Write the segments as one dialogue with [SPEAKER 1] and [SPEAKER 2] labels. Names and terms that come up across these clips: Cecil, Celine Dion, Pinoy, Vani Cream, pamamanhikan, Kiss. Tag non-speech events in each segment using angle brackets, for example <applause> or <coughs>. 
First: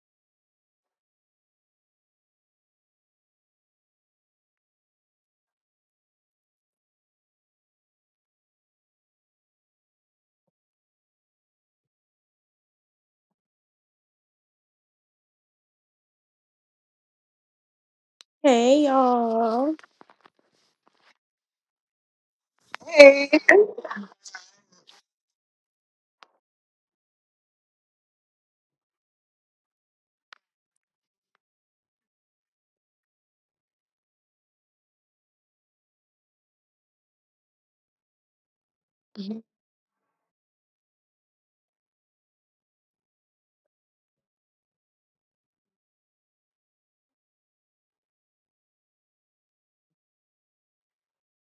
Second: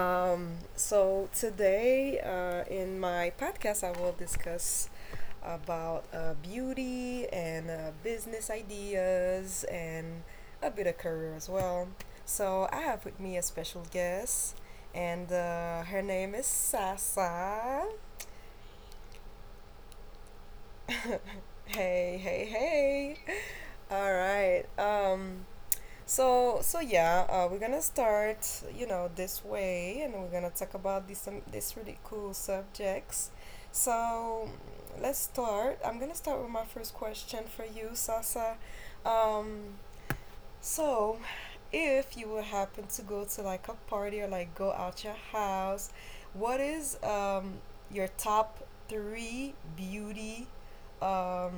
[SPEAKER 1] So today in my podcast, I will discuss about beauty and business ideas and a bit of career as well. So I have with me a special guest, and her name is Sasa.
[SPEAKER 2] Hey y'all.
[SPEAKER 1] Hey, hey, hey.
[SPEAKER 2] Hey.
[SPEAKER 1] All right. So yeah, we're gonna start you know this way, and we're gonna talk about these really cool subjects. So let's start. I'm gonna start with my first question for you, Sasa. Um, so, if you would happen to go to like a party or like go out your house, what is your top three beauty um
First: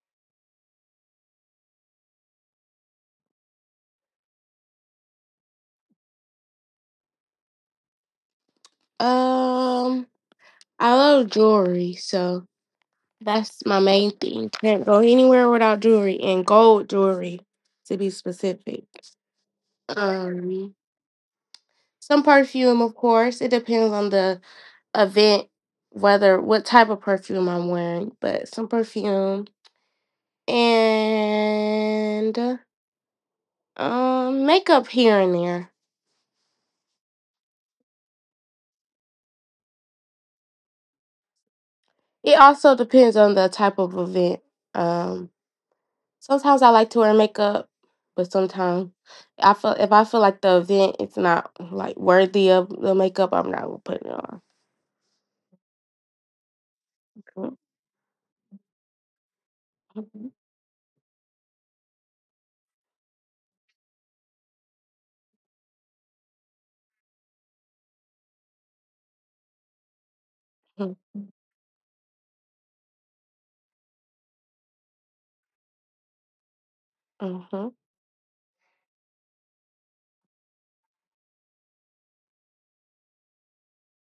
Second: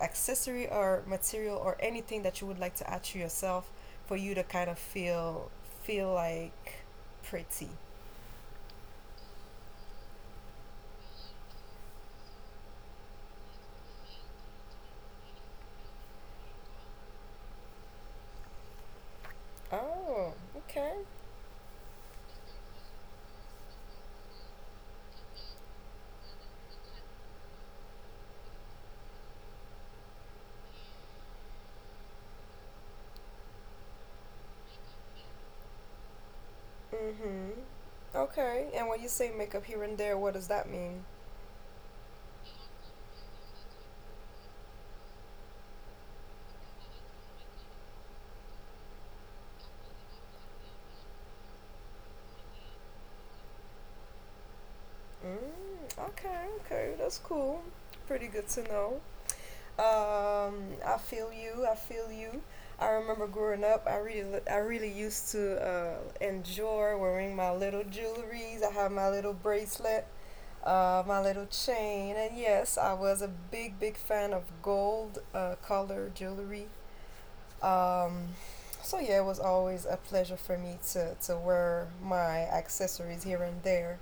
[SPEAKER 1] accessory or material or anything that you would like to add to yourself for you to kind of feel like pretty?
[SPEAKER 2] Um, I love jewelry, so that's my main thing. Can't go anywhere without jewelry and gold jewelry, to be specific.
[SPEAKER 1] Oh,
[SPEAKER 2] Um,
[SPEAKER 1] okay.
[SPEAKER 2] some perfume, of course. It depends on the event, whether what type of perfume I'm wearing, but some perfume and makeup here and there.
[SPEAKER 1] Mhm. Okay. And when you say makeup here and there, what does that mean?
[SPEAKER 2] It also depends on the type of event. Um. Sometimes I like to wear makeup, but sometimes I feel if I feel like the event is not like worthy of the makeup, I'm not gonna put it on.
[SPEAKER 1] Mm, okay, okay, that's cool. Pretty good to know.
[SPEAKER 2] Mhm,
[SPEAKER 1] Um, I feel you. I feel you. I remember growing up, I really used to enjoy wearing my little jewelries. I had my little bracelet,
[SPEAKER 2] mhm,
[SPEAKER 1] my little chain, and yes, I was a big, big fan of gold color jewelry.
[SPEAKER 2] mhm,
[SPEAKER 1] Um, so yeah, it was always a pleasure for me to wear my accessories here and there.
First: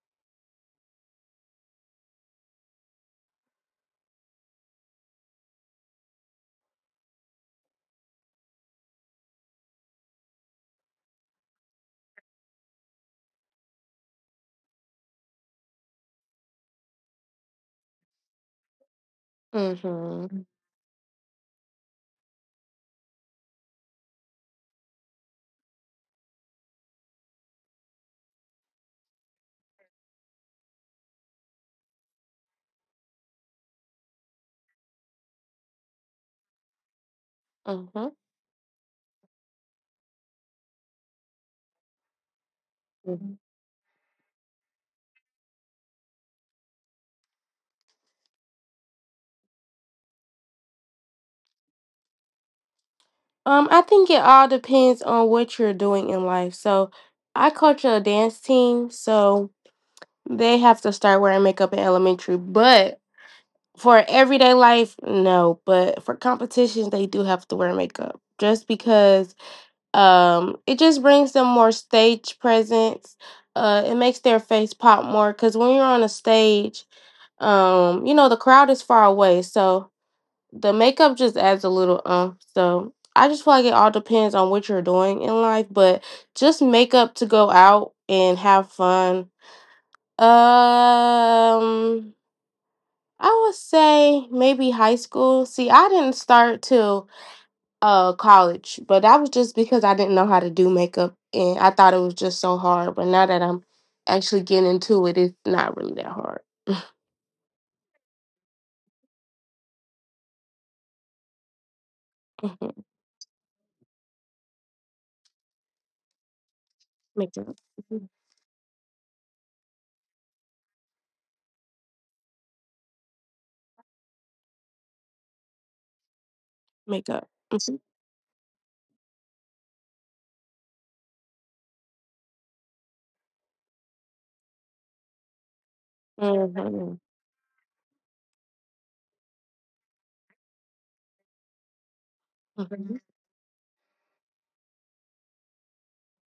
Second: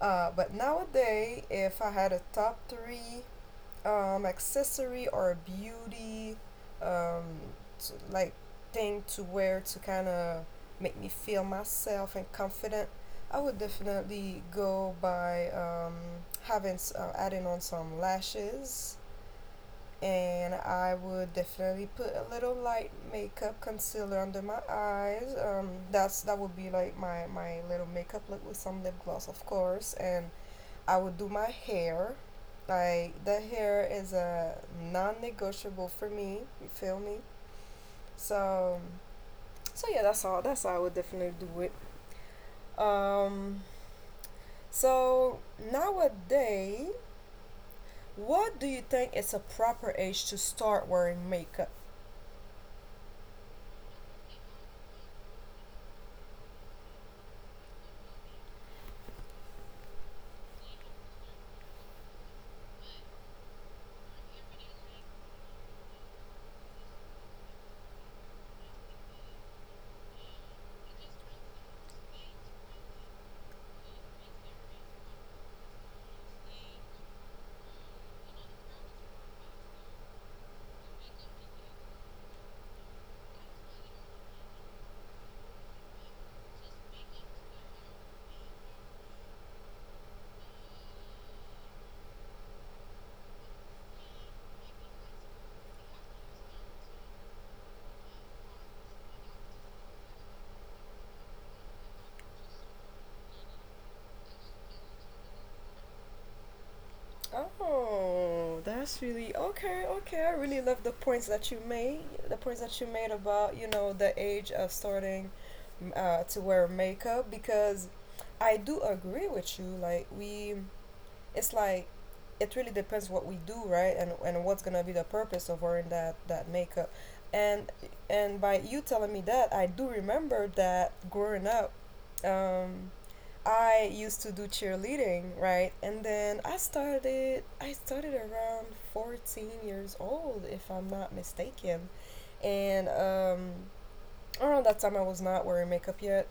[SPEAKER 1] But nowadays, if I had a top three accessory or a beauty um, t like thing to wear to kind of make me feel myself and confident, I would definitely go by having adding on some lashes,
[SPEAKER 2] mhm.
[SPEAKER 1] and I would definitely put a little light makeup concealer under my eyes. That would be like my little makeup look with some lip gloss, of course, and I would do my hair. Like the hair is a non-negotiable for me. You feel me? So, so yeah, that's all. That's how I would definitely do it.
[SPEAKER 2] Mhm.
[SPEAKER 1] Um, so nowadays, what do you think is a proper age to start wearing makeup?
[SPEAKER 2] I think it all depends on what you're doing in life. So, I coach a dance team, so they have to start wearing makeup in elementary. But for everyday life, no. But for competitions, they do have to wear makeup just because it just brings them more stage presence, it makes their face pop more because when you're on a stage, you know the crowd is far away, so the makeup just adds a little. So I just feel like it all depends on what you're doing in life, but just makeup to go out and have fun. um I would say maybe high school. See, I didn't start till college, but that was just because I didn't know how to do makeup and I thought it was just so hard, but now that I'm actually getting into it, it's not really that hard.
[SPEAKER 1] Oh, that's really okay. Okay, I really love the points that you made. The points that you
[SPEAKER 2] Mhm.
[SPEAKER 1] made about you know the age of starting to wear makeup
[SPEAKER 2] Makeup.
[SPEAKER 1] because
[SPEAKER 2] Mhm.
[SPEAKER 1] I do agree with you. It's like it really depends what we do, right? And what's gonna be the purpose of wearing that makeup.
[SPEAKER 2] Makeup.
[SPEAKER 1] And
[SPEAKER 2] Mhm.
[SPEAKER 1] and by you telling me that, I do remember that growing up. Um, I used to do cheerleading, right? And then I
[SPEAKER 2] Mhm.
[SPEAKER 1] started I started around 14 years old if I'm not mistaken. And
[SPEAKER 2] Mhm.
[SPEAKER 1] around that time, I was not wearing makeup yet,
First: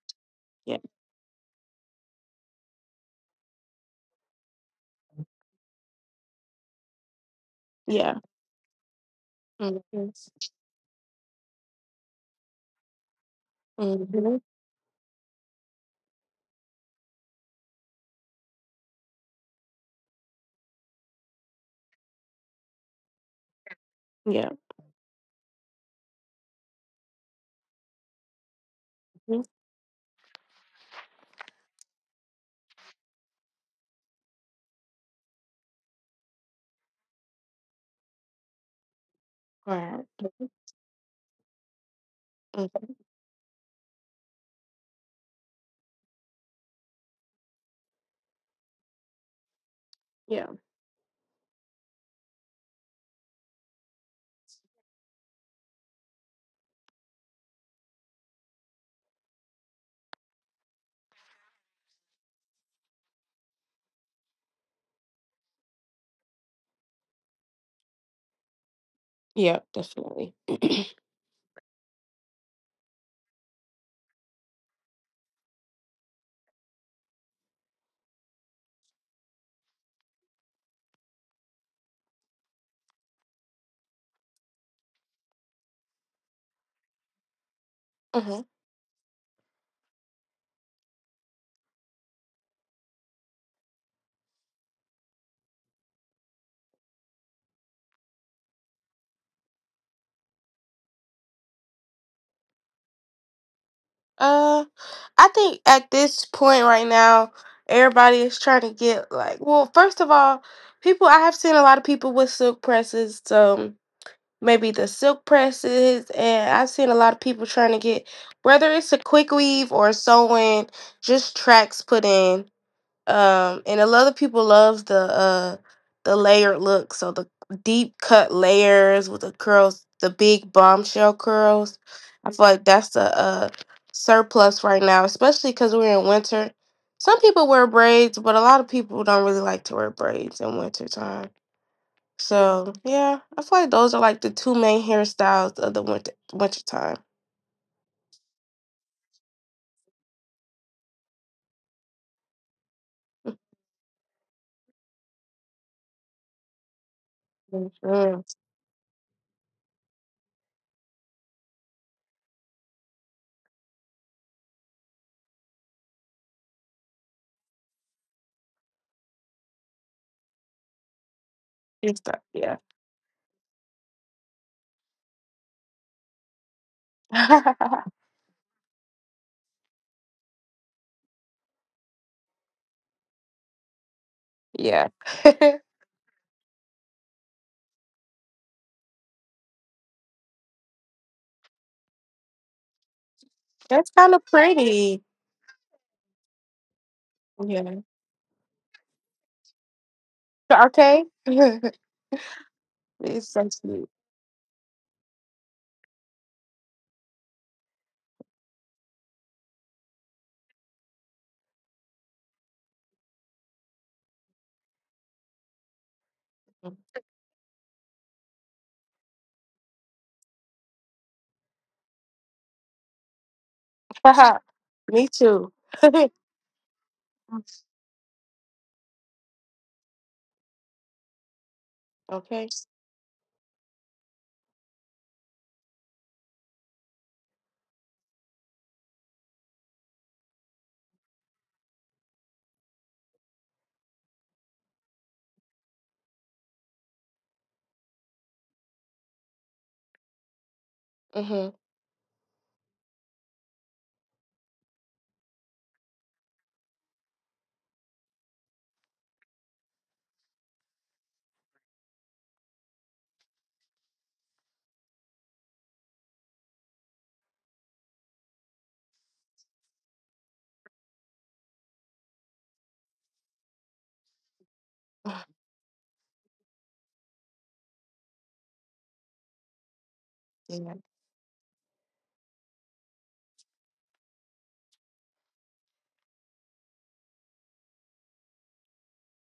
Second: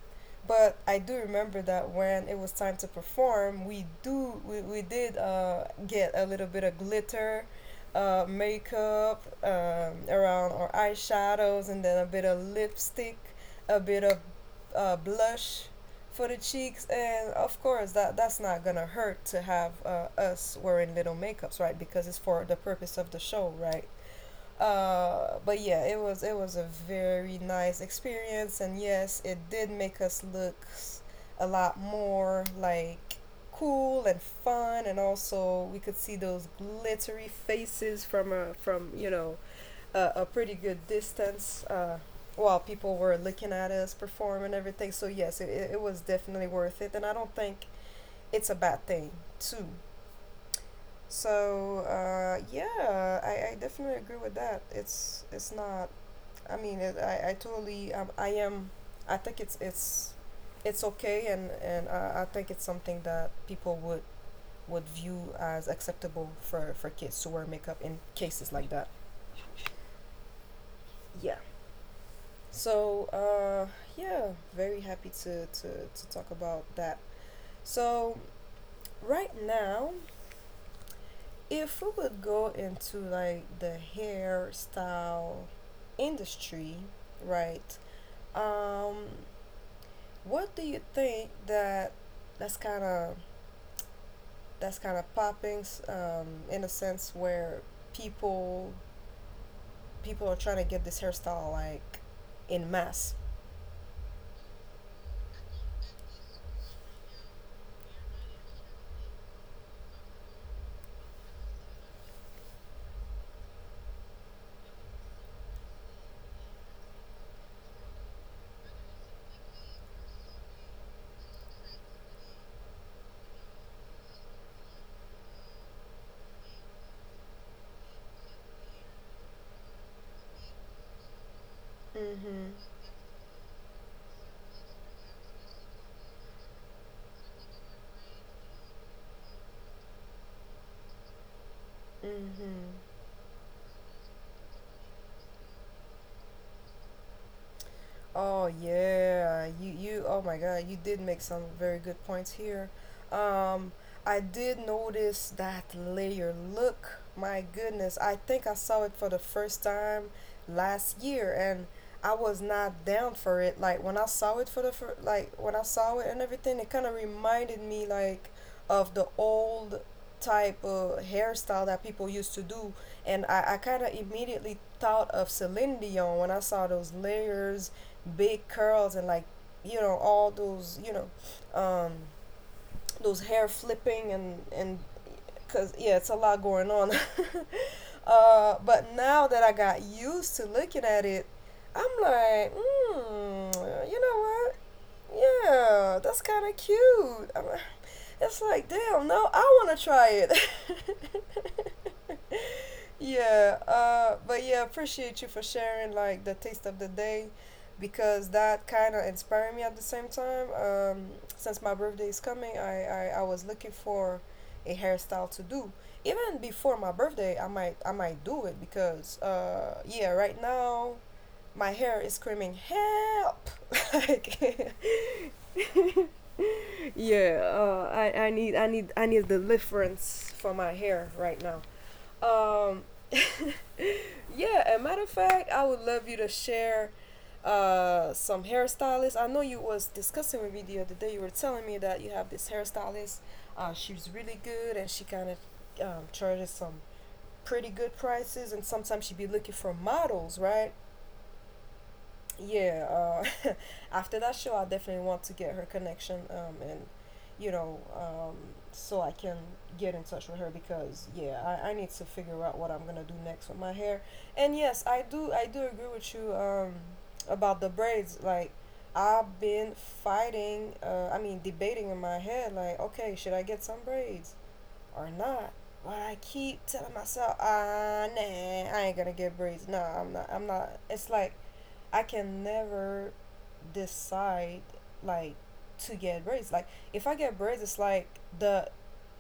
[SPEAKER 1] but
[SPEAKER 2] Yeah,
[SPEAKER 1] I do remember that when it was time to perform, we did get a little bit of glitter,
[SPEAKER 2] yeah.
[SPEAKER 1] makeup
[SPEAKER 2] Mhm.
[SPEAKER 1] around our eyeshadows, and then a bit of lipstick, a bit of
[SPEAKER 2] Mhm.
[SPEAKER 1] blush for the cheeks, and of course that that's not gonna hurt to have us wearing little makeups, right? Because it's for the purpose of the show, right?
[SPEAKER 2] Yeah.
[SPEAKER 1] But yeah, it was a very nice experience, and yes, it
[SPEAKER 2] Mhm.
[SPEAKER 1] did make us look a lot more like cool and fun, and also we could see those glittery faces from a from you know
[SPEAKER 2] All right.
[SPEAKER 1] a pretty good distance. While
[SPEAKER 2] Mhm.
[SPEAKER 1] people were looking at us perform and everything, so yes, it was definitely worth it, and I don't think it's a bad thing too.
[SPEAKER 2] Yeah.
[SPEAKER 1] So yeah, I definitely agree with that. It's not I mean, it, I totally, I am, I think It's okay, and I think it's something that people would view as acceptable for kids to wear makeup in cases like that.
[SPEAKER 2] Yeah, definitely.
[SPEAKER 1] Yeah. So, yeah, very happy to talk about that. So, right now, if we would go into like the hairstyle industry, right?
[SPEAKER 2] Hmm.
[SPEAKER 1] Um, What do you think that that's kind of that's kind of popping in a sense where people people are trying to get this hairstyle like in mass.
[SPEAKER 2] uh I think at this point right now everybody is trying to get, like, well, first of all, people, I have seen a lot of people with silk presses. Maybe the silk presses, and I've seen a lot of people trying to get, whether it's a quick weave or sewing, just tracks put in. And a lot of people love the layered look, so the deep cut layers with the curls, the big bombshell curls. I feel like
[SPEAKER 1] Mm-hmm.
[SPEAKER 2] that's the surplus right now, especially because we're in winter. Some people wear braids, but a lot of people don't really like to wear braids in winter time.
[SPEAKER 1] Mm-hmm.
[SPEAKER 2] So yeah, I feel like those are like the two main hairstyles of the winter time.
[SPEAKER 1] Oh yeah, you oh my god, you did make some very good points here. Um, I did notice that layer. Look, my goodness, I
[SPEAKER 2] Mm.
[SPEAKER 1] think I saw it for the first time last year and I was not down for it. Like when I saw it for the like when I saw it and everything, it kind of reminded me like of the old type of hairstyle that people
[SPEAKER 2] Hairstyle,
[SPEAKER 1] used to
[SPEAKER 2] yeah.
[SPEAKER 1] do and I kind of immediately thought of Celine Dion when I saw those layers,
[SPEAKER 2] <laughs>
[SPEAKER 1] big curls and like you know all those you know um, those hair flipping and
[SPEAKER 2] Yeah. <laughs>
[SPEAKER 1] because yeah it's a lot going on <laughs> but now that I got used to looking at it I'm like
[SPEAKER 2] That's
[SPEAKER 1] you
[SPEAKER 2] kind
[SPEAKER 1] know
[SPEAKER 2] of
[SPEAKER 1] what,
[SPEAKER 2] pretty.
[SPEAKER 1] yeah, that's kind of cute. I mean,
[SPEAKER 2] Yeah.
[SPEAKER 1] it's like, damn, no, I want to try it.
[SPEAKER 2] Okay. <laughs> It's
[SPEAKER 1] <laughs>
[SPEAKER 2] so
[SPEAKER 1] Yeah,
[SPEAKER 2] cute.
[SPEAKER 1] but yeah, appreciate you for sharing like the taste of the day because that kind of inspired me at the same time. Since my birthday is coming, I was looking for a hairstyle to do. Even before my birthday, I might do it because yeah, right now my hair is screaming help <laughs> like
[SPEAKER 2] <laughs> Me too. <laughs>
[SPEAKER 1] <laughs> yeah I need the difference for my hair right now
[SPEAKER 2] Okay.
[SPEAKER 1] um <laughs> yeah, a matter of fact I would love you to share some hairstylists. I know you was discussing with me the other day, you were telling me that you have this hairstylist she's really good and she kind of charges some pretty good prices and sometimes she'd be looking for models, right?
[SPEAKER 2] Mhm.
[SPEAKER 1] Yeah, uh, <laughs> after that show, I definitely want to get her connection, you know, um, so I can get in touch with her because yeah, I need to figure out what I'm gonna do next with my hair. And yes, I do agree with you about the braids. Like I've been fighting, I mean debating in my head, like okay, should I get some braids or not? But I keep telling myself, ah, nah, I ain't gonna get braids. Nah, I'm not. I'm
[SPEAKER 2] Yeah.
[SPEAKER 1] not. It's like I can never decide like to get braids. Like if I get braids, it's like the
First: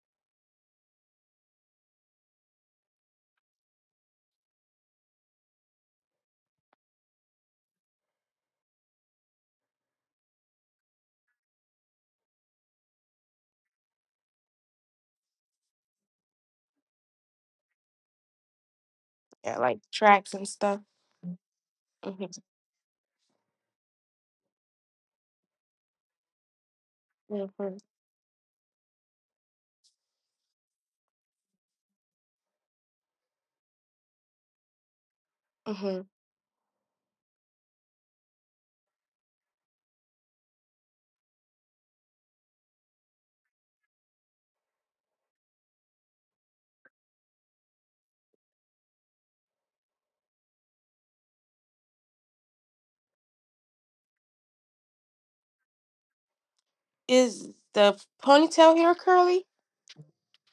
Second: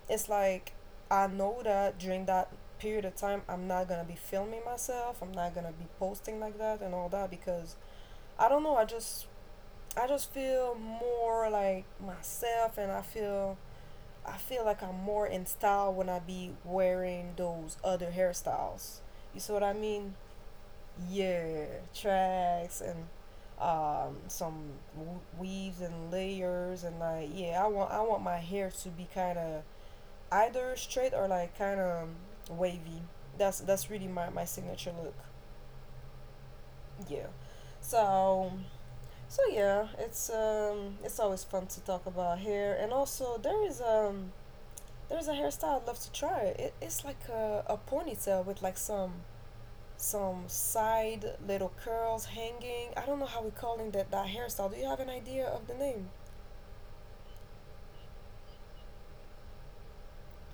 [SPEAKER 1] it's like I know that during that period of time I'm not gonna be filming myself. I'm not gonna be posting like that and all that because I don't know. I just feel more like myself and I feel like I'm more in style when I be wearing those other hairstyles. You see
[SPEAKER 2] Yeah,
[SPEAKER 1] what I
[SPEAKER 2] like
[SPEAKER 1] mean?
[SPEAKER 2] tracks and stuff.
[SPEAKER 1] Yeah,
[SPEAKER 2] Mhm.
[SPEAKER 1] tracks and some weaves and layers and like yeah, I
[SPEAKER 2] Mhm.
[SPEAKER 1] want I want my hair to be kind of either straight or like kind of wavy. That's really my, my signature look.
[SPEAKER 2] Mhm.
[SPEAKER 1] Yeah. So so yeah, it's always fun to talk about hair and also there's a hairstyle I'd love to try. It's like a ponytail with like some side little curls hanging. I don't know how we're calling that hairstyle. Do you have an idea of the name?
[SPEAKER 2] Is the ponytail hair curly?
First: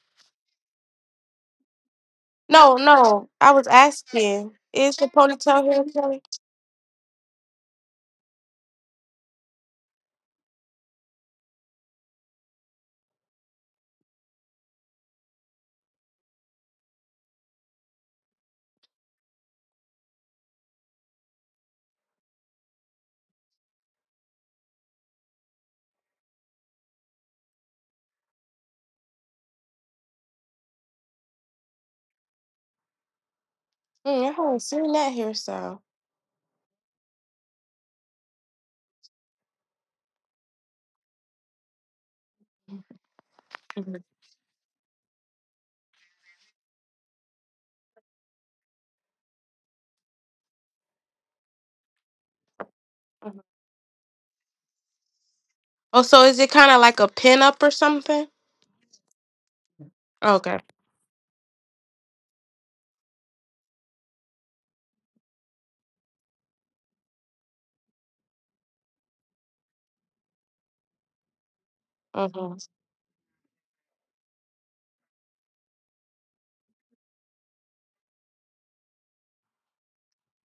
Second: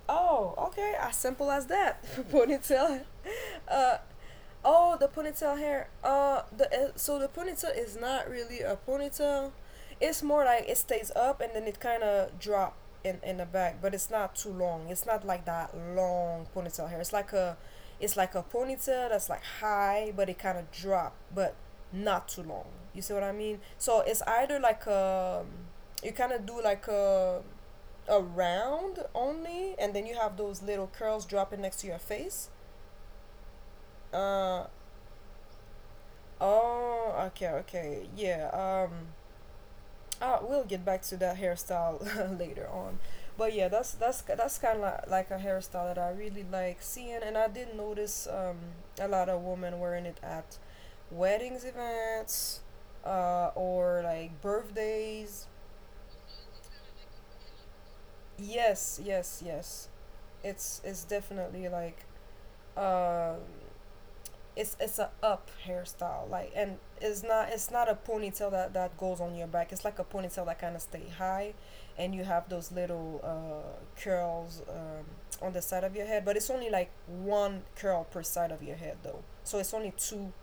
[SPEAKER 1] Oh, okay, as simple as that. <laughs>
[SPEAKER 2] No,
[SPEAKER 1] Ponytail.
[SPEAKER 2] no. I was
[SPEAKER 1] Uh,
[SPEAKER 2] asking.
[SPEAKER 1] Oh,
[SPEAKER 2] Is the
[SPEAKER 1] the ponytail
[SPEAKER 2] ponytail hair
[SPEAKER 1] hair.
[SPEAKER 2] curly?
[SPEAKER 1] The so the ponytail is not really a ponytail. It's more like it stays up and then it kind of drop in the back, but it's not too long. It's not like that long ponytail hair. It's like a ponytail that's like high, but it kind of drop, but not too long. You see what I mean? So it's either you kind of do like a round only, and then you have those little curls dropping next to your face.
[SPEAKER 2] Mm, I haven't
[SPEAKER 1] Uh,
[SPEAKER 2] seen that hairstyle.
[SPEAKER 1] Oh, okay, okay. Yeah, um we'll get back to that hairstyle <laughs> later on. But yeah, that's
[SPEAKER 2] Hmm.
[SPEAKER 1] that's that's kind of like a hairstyle that I really like seeing and I did notice a lot of women wearing it at weddings events
[SPEAKER 2] Hmm.
[SPEAKER 1] or like birthdays.
[SPEAKER 2] Oh, so is it kind of like a pin up or something?
[SPEAKER 1] Yes, yes, yes.
[SPEAKER 2] Okay.
[SPEAKER 1] It's definitely like um it's a up hairstyle like and it's not, it's not a ponytail that that goes on your back, it's like a ponytail that kind of stay high and you have
[SPEAKER 2] Hmm.
[SPEAKER 1] those little curls on the side of your head but it's only like one curl per side of your head though, so it's only two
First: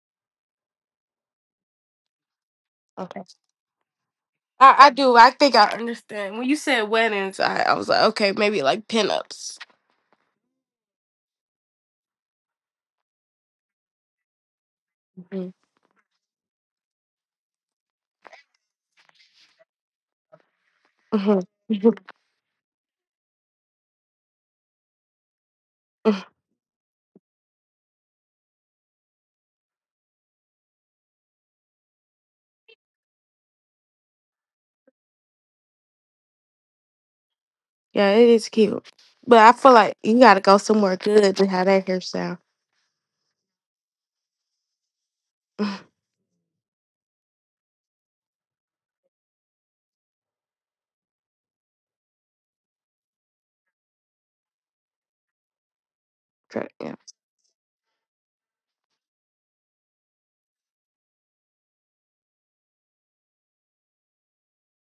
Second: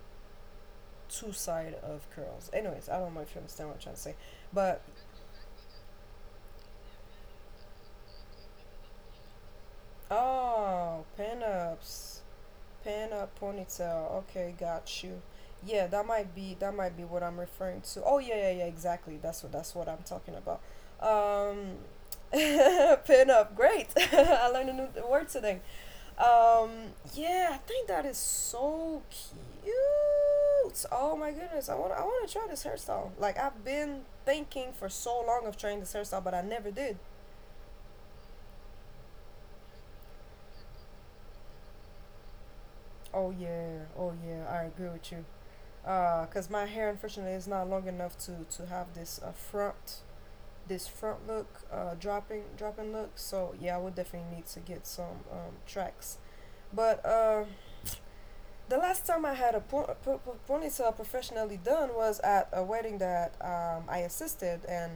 [SPEAKER 1] two side of curls. Anyways, I don't know
[SPEAKER 2] Okay.
[SPEAKER 1] if you understand what I'm trying to say
[SPEAKER 2] I,
[SPEAKER 1] but
[SPEAKER 2] I do. I think I understand. When you said weddings, I was like, okay, maybe like pin ups.
[SPEAKER 1] oh, pin ups. Pen up ponytail. Okay, got you.
[SPEAKER 2] Hmm.
[SPEAKER 1] Yeah, that might be what I'm referring to. Oh yeah, yeah, yeah, exactly. That's what I'm talking about.
[SPEAKER 2] Hmm.
[SPEAKER 1] Um, <laughs> Pin up. Great. <laughs> I learned a new word today.
[SPEAKER 2] <laughs>
[SPEAKER 1] Um, yeah, I think that is so cute. Oh my goodness, I want to try this hairstyle. Like I've been thinking for so long of trying this hairstyle, but I never did.
[SPEAKER 2] Yeah, it is cute. But I feel like you got to go somewhere good to have that hairstyle.
[SPEAKER 1] Oh yeah, oh yeah, I agree with you. Because my hair unfortunately is not long enough to have this front this front look, dropping look. So yeah, I would definitely need to get some tracks.
[SPEAKER 2] Try- Yeah.
[SPEAKER 1] But the last time I had a ponytail professionally done was at a wedding that I assisted, and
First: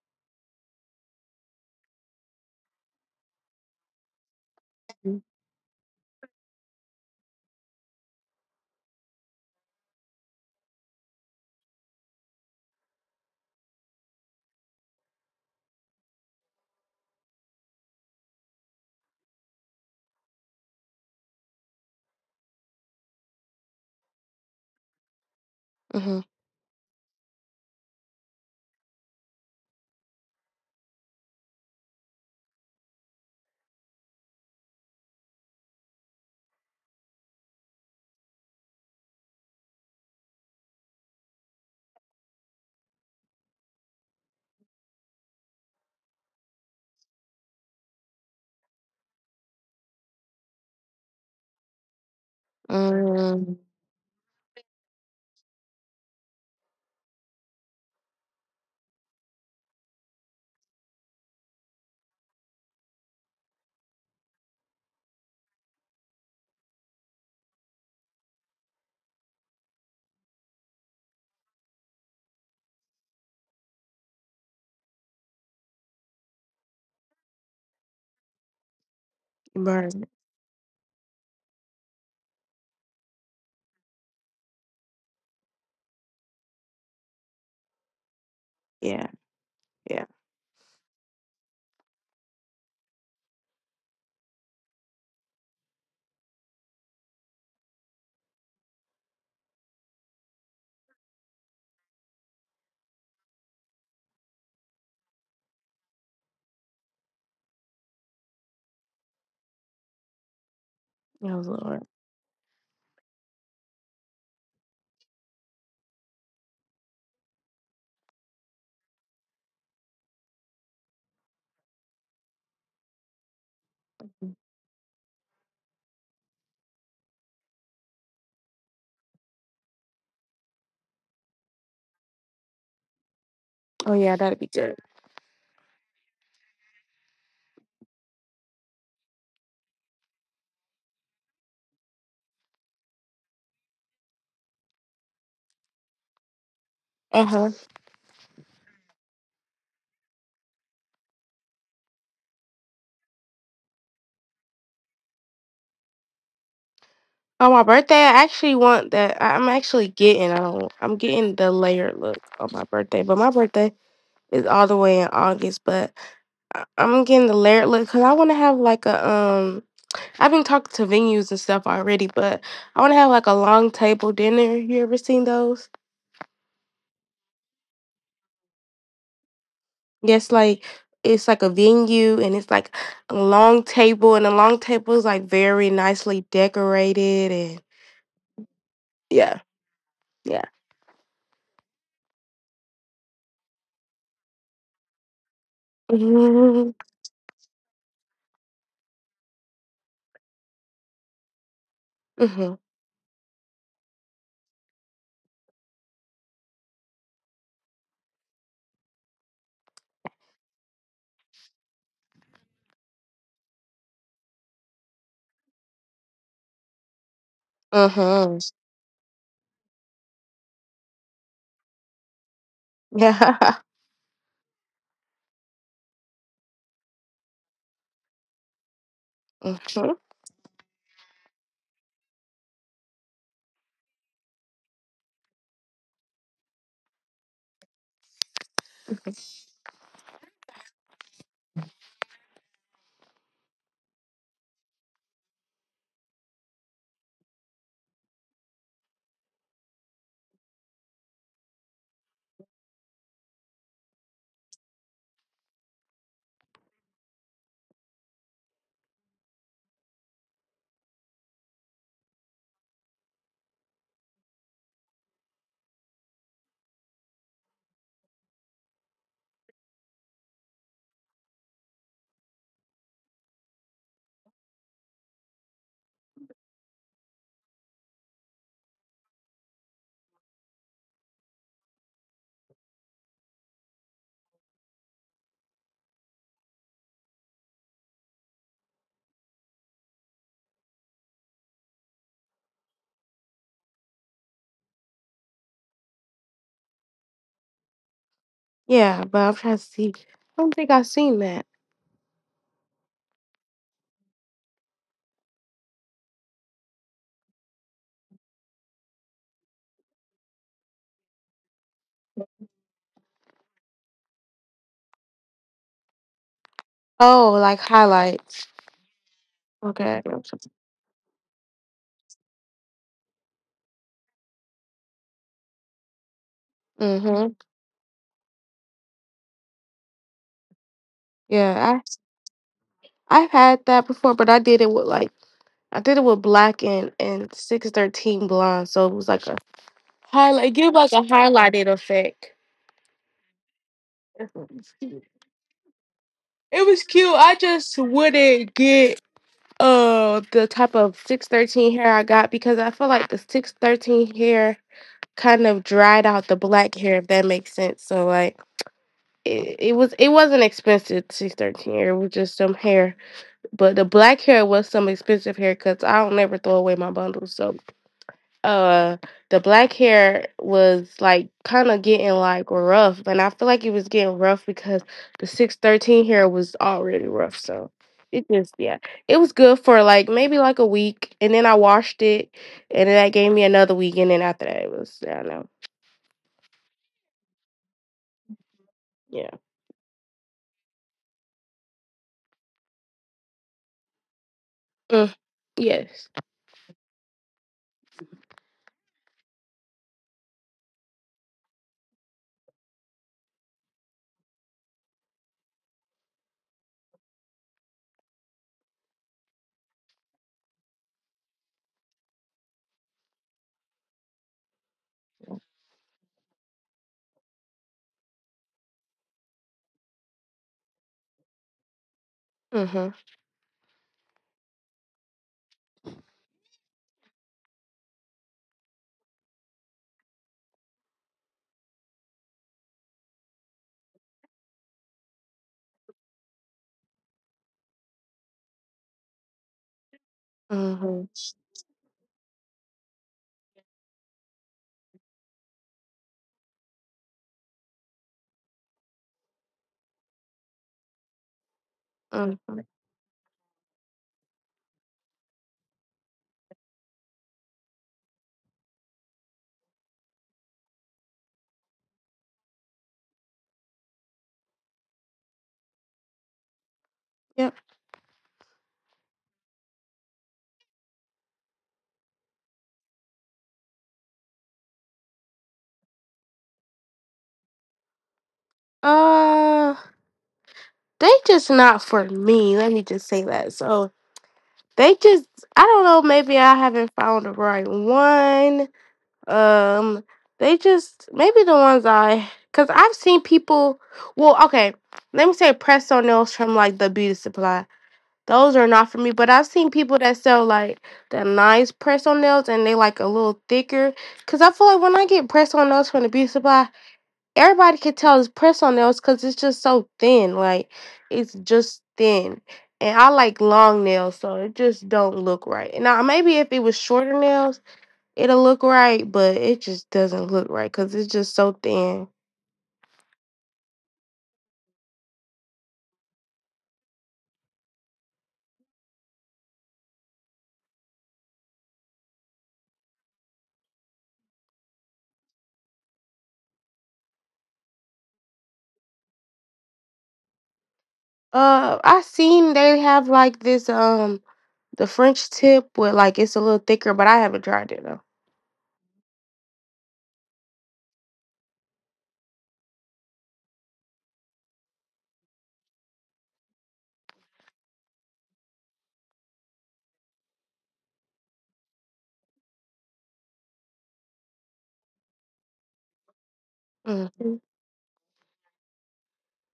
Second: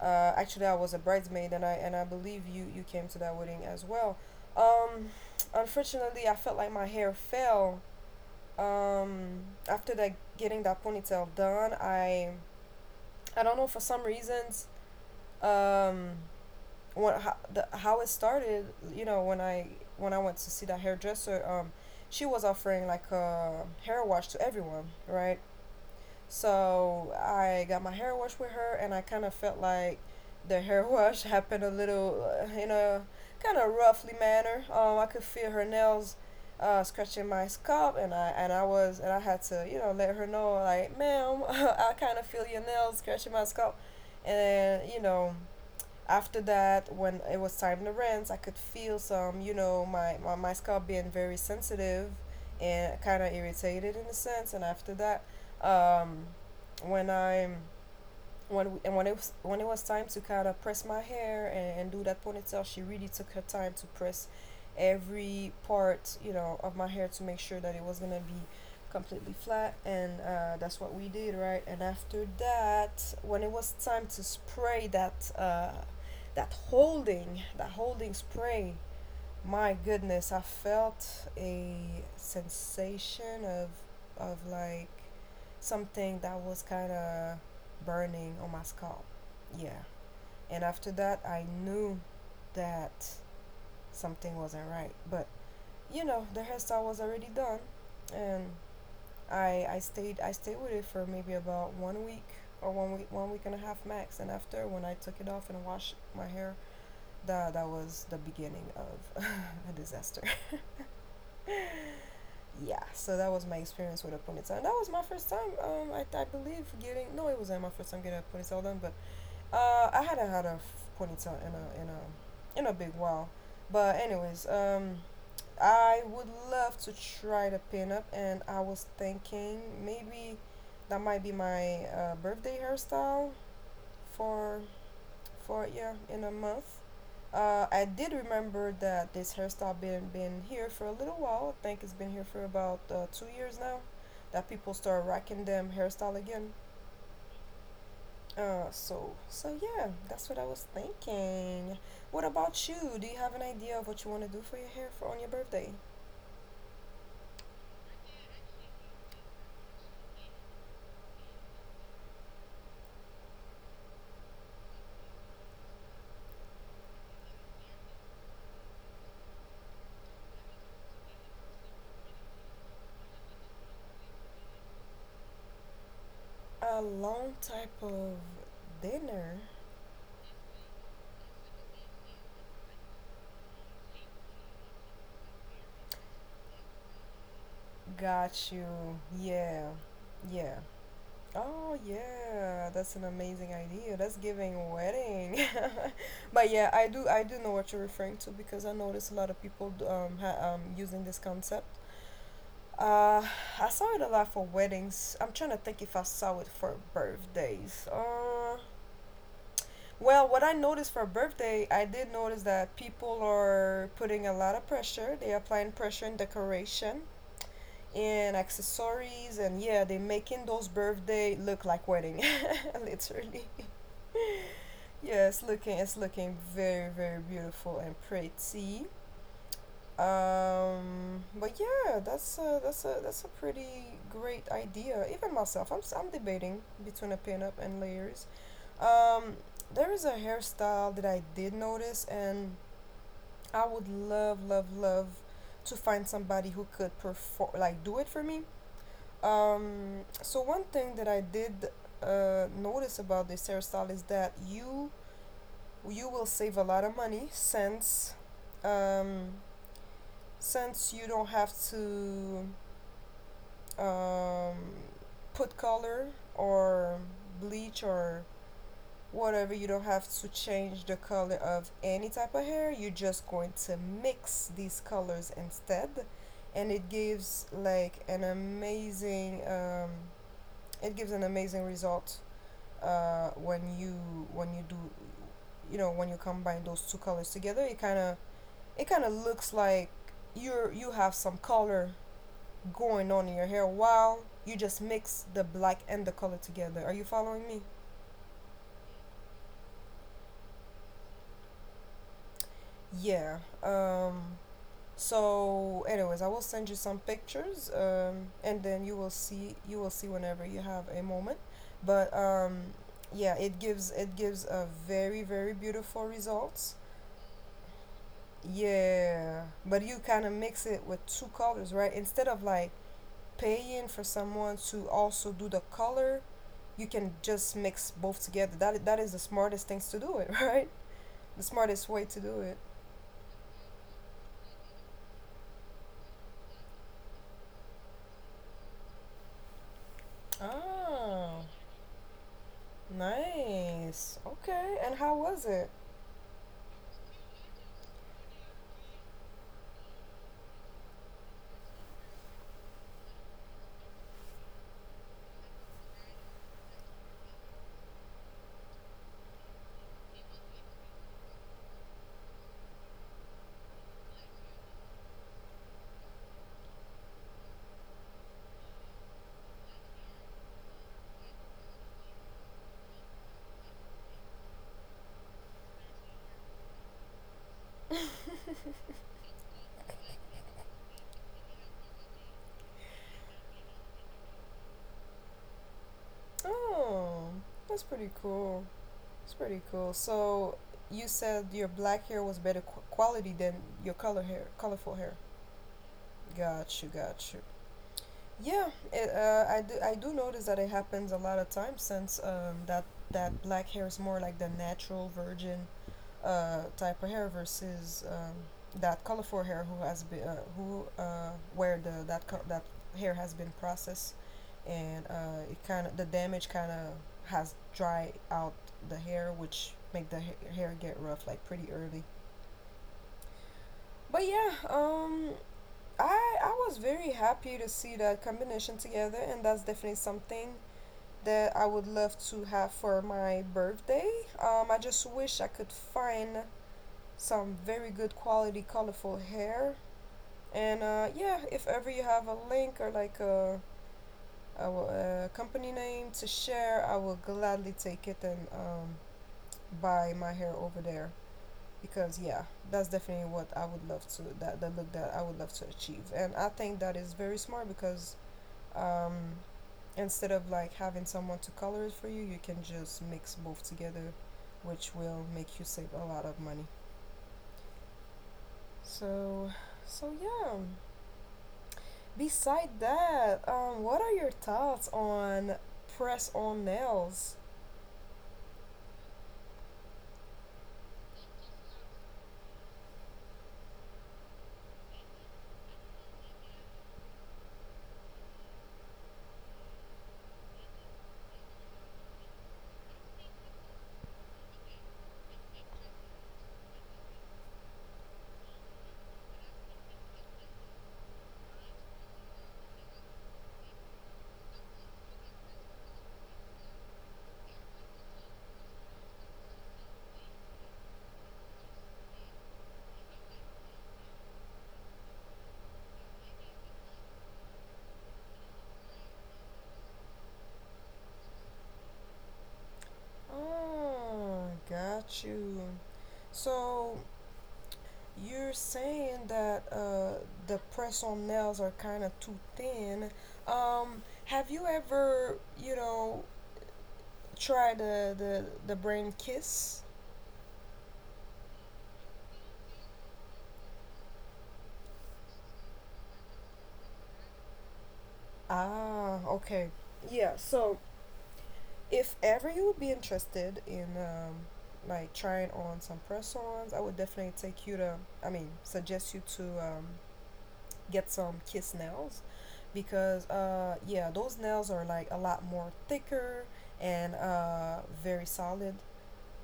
[SPEAKER 1] actually I was a bridesmaid, and I believe you came to that wedding as well. um, unfortunately, I felt like my hair fell um, after that getting that ponytail done. I don't know for some reasons. um how it started, you know. When I when I went to see that hairdresser, she was offering like a hair wash to everyone, right?
[SPEAKER 2] Mm-hmm.
[SPEAKER 1] So I got my hair washed with her, and I kind of felt like the hair <laughs> wash happened a little in a kind of roughly manner. I could feel her nails scratching my scalp, and I was and I had to, you know, let her know like, "Ma'am, <laughs> I kind of feel your nails scratching my scalp," and you know, after that, when it was time to rinse, I could feel some, you know, my scalp being very sensitive and kind of
[SPEAKER 2] Um,
[SPEAKER 1] irritated, in a sense. And after that, um when i'm when it was time to kind of press my hair and do that ponytail, she really took her time to press every part, you know, of my hair to make sure that it was gonna be completely flat. And that's what we did, right? And after that, when it was time to spray that, that holding spray, my
[SPEAKER 2] burn.
[SPEAKER 1] goodness, I felt a sensation of, like, something that was kind of burning on my scalp.
[SPEAKER 2] Yeah.
[SPEAKER 1] Yeah.
[SPEAKER 2] Yeah.
[SPEAKER 1] And after that, I knew that something wasn't right. But you know, the hairstyle was already done, and I stayed, I stayed with it for maybe about 1 week or 1 week and a half max. And after, when I took it off and washed my hair, that was the beginning of <laughs> a disaster.
[SPEAKER 2] Oh, Lord.
[SPEAKER 1] Yeah. So that was my experience with a ponytail, and that was my first time. I believe getting— no, it wasn't my first time getting a ponytail done. But I hadn't had a ponytail in a in a big while. But anyways, I would love to try the pinup, and I was thinking maybe that might be my birthday hairstyle
[SPEAKER 2] Oh, yeah, that'd be
[SPEAKER 1] for
[SPEAKER 2] good.
[SPEAKER 1] yeah, in a month. I did remember that this hairstyle been here for a little while. I think it's been here for about 2 years now. That people start rocking them hairstyle again.
[SPEAKER 2] Uh-huh.
[SPEAKER 1] So, so yeah, that's what I was thinking. What about you? Do you have an idea of what you want to do for your hair for on your birthday?
[SPEAKER 2] On my birthday, I actually want that. I'm actually getting. I don't. I'm getting the layered look on my birthday, but my birthday is all the way in August. But I'm getting the layered look because I want to have like a I've been talking to venues and stuff already, but I want to have like a long table dinner. You ever seen those?
[SPEAKER 1] A long type of dinner.
[SPEAKER 2] Yes, like it's like a venue and it's like a long table, and the long table is like very nicely decorated and
[SPEAKER 1] Got you.
[SPEAKER 2] yeah,
[SPEAKER 1] Yeah,
[SPEAKER 2] yeah.
[SPEAKER 1] yeah. Oh yeah, that's an amazing idea. That's giving wedding. <laughs> But
[SPEAKER 2] <laughs>
[SPEAKER 1] yeah,
[SPEAKER 2] Mm-hmm.
[SPEAKER 1] I do know what you're referring to, because I notice a lot of people using this concept.
[SPEAKER 2] Mm-hmm.
[SPEAKER 1] Uh, I saw it a lot for weddings. I'm trying to think if I saw it for birthdays. Well, what I noticed for birthday, I did notice that people are putting a lot of pressure. They're applying pressure in decoration and accessories, and yeah, they're making those birthday look like wedding, <laughs>
[SPEAKER 2] <laughs>
[SPEAKER 1] literally.
[SPEAKER 2] Yeah.
[SPEAKER 1] Yeah, it's looking, it's looking very, very beautiful and pretty.
[SPEAKER 2] Mhm.
[SPEAKER 1] But yeah, that's a— that's a pretty great idea. Even myself, I'm I'm debating between a pinup and layers. Um, there is a hairstyle that I did notice, and I would love to find somebody who could perform, like, do it for me. So one thing that I did notice about this hairstyle is that you will save a lot of money um, since you don't have to um, put color or bleach or whatever. You don't have to change the color of any type of hair. You're just going to mix these colors instead, and it gives like an amazing— it gives an amazing result uh, when you when you do you know, when you combine those two colors together, it kind of, it kind of looks like you're— you have some color going on in your hair while you just mix the black and the color together. Are you following me?
[SPEAKER 2] Yeah, but I'm trying to see. I don't think I've seen that.
[SPEAKER 1] Yeah. So anyways, I will send you some pictures, and then you will see whenever you have a moment. But yeah, it gives, it gives a very, very beautiful results.
[SPEAKER 2] Oh, like highlights.
[SPEAKER 1] Yeah, but you
[SPEAKER 2] Okay.
[SPEAKER 1] kind of mix it with two colors, right? Instead of like paying for someone to also do the color, you can
[SPEAKER 2] Mhm.
[SPEAKER 1] just mix both together. That is the smartest things to do it, <laughs> right? The
[SPEAKER 2] Yeah,
[SPEAKER 1] smartest way to do it.
[SPEAKER 2] I've had that before, but I did it with like I did it with black and 613 blonde, so it was like a highlight. Give like a
[SPEAKER 1] Oh,
[SPEAKER 2] highlighted effect.
[SPEAKER 1] nice. Okay, and
[SPEAKER 2] It
[SPEAKER 1] how was it?
[SPEAKER 2] was cute. I just wouldn't get the type of 613 hair I got because I feel like the 613 hair kind of dried out the black hair, if that makes sense. So like it was it wasn't expensive 613 hair. It was just some hair, but the black hair was some expensive haircuts. I don't never throw away my bundles, so uh, the black hair was like kind of getting like rough, and I feel like it was getting rough because the 613 hair was already rough. So it just yeah, it was good for like maybe like a week, and then I washed it, and then that gave me another week, and then after that it was yeah, I don't know.
[SPEAKER 1] Oh, that's pretty cool. That's
[SPEAKER 2] Yeah.
[SPEAKER 1] pretty cool. So you said your black hair was better quality than your color hair, colorful
[SPEAKER 2] Mm,
[SPEAKER 1] hair.
[SPEAKER 2] yes.
[SPEAKER 1] Got you, got you. Yeah, it— I do notice that it happens a lot of times, since that black hair is more like the natural virgin type of hair, versus that colorful hair who has been, who where the that that hair has been processed, and it kind of— the damage kind of has dry out the hair, which make the hair get rough like pretty early.
[SPEAKER 2] Mhm.
[SPEAKER 1] But yeah, I was very happy to see that combination together, and that's definitely something that I would love to have for my birthday. Um, I just wish I could find some very good quality colorful hair. And
[SPEAKER 2] Mhm.
[SPEAKER 1] yeah, if ever you have a link or like a, company name to share, I will gladly take it, and buy my hair over there, because yeah,
[SPEAKER 2] Mhm.
[SPEAKER 1] that's definitely what I would love to— that the look that I would love to achieve. And I think that is very smart, because um, instead of like having someone to color it for you, you can just mix both together, which will make you save a lot of money. So, so yeah. Beside that, what are your thoughts on press on nails?
[SPEAKER 2] Uh, they just not for me. Let me just say that. So they just, I don't know. Maybe I haven't found the right one. Um, they just maybe the ones I, cause I've seen people. Well, okay, let me say press on nails from like the beauty supply. Those are not for me. But I've seen people that sell like the nice press on nails and they like a little thicker. Cause I feel like when I get press on nails from the beauty supply everybody can tell it's pressed on nails because it's just so thin. Like it's just thin. And I like long nails, so it just don't look right. Now maybe if it was shorter nails, it'll look right, but it just doesn't look right because it's just so thin.
[SPEAKER 1] Oh, got you. So you're saying that the press on nails are kind of too thin. Have you ever, you know, tried the brand Kiss?
[SPEAKER 2] I seen they have like this the French tip with like it's a little thicker, but I haven't tried it though.
[SPEAKER 1] Ah, okay. Yeah, so if ever you would be interested in like trying on some press-ons, I would definitely take you to— I mean, suggest you to get some Kiss nails, because yeah, those nails are like a lot more thicker and
[SPEAKER 2] Mm-hmm.
[SPEAKER 1] very solid.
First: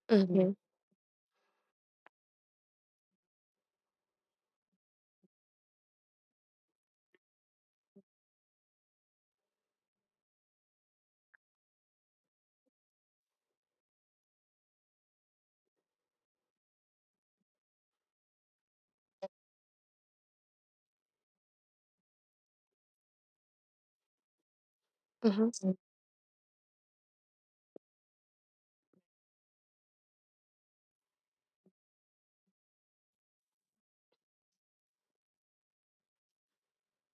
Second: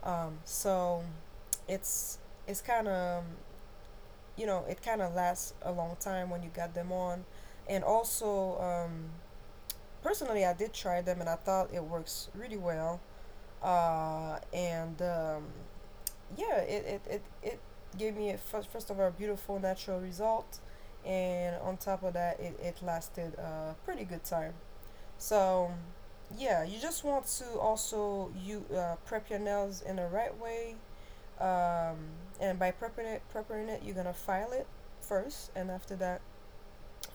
[SPEAKER 2] Mm-hmm.
[SPEAKER 1] So it's, kind of, you know, it kind of lasts a long time when you got them on. And also personally, I did try them, and I thought it works really well. Uh, and yeah, it gave me a first, of all, a beautiful natural result. And on top of that, it lasted a pretty good time. So
[SPEAKER 2] Mm-hmm.
[SPEAKER 1] yeah, you just want to also— you prep your nails in the right way, um, and by prepping it, you're gonna file it first. And after that,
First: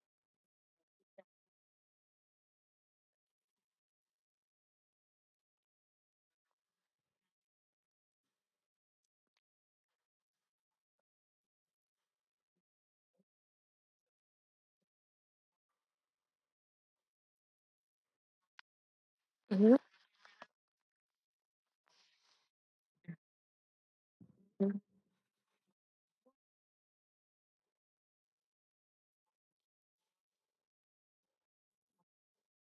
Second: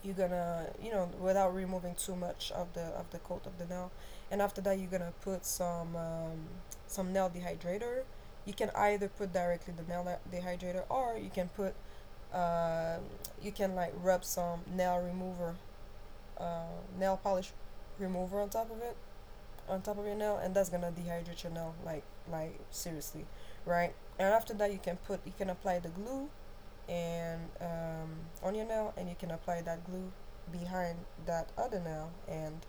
[SPEAKER 1] you're gonna, you know, without removing too much of the coat of the nail. And after that, you're gonna put some nail dehydrator. You can either put directly the nail dehydrator, or you can put uh, you can like rub some nail remover, uh, nail polish remover on top of it,
[SPEAKER 2] Mm-hmm.
[SPEAKER 1] on top of your nail, and that's gonna dehydrate your nail, like seriously, right? And after that, you can put— you can apply the glue and on your nail, and you can apply that glue behind that other nail, and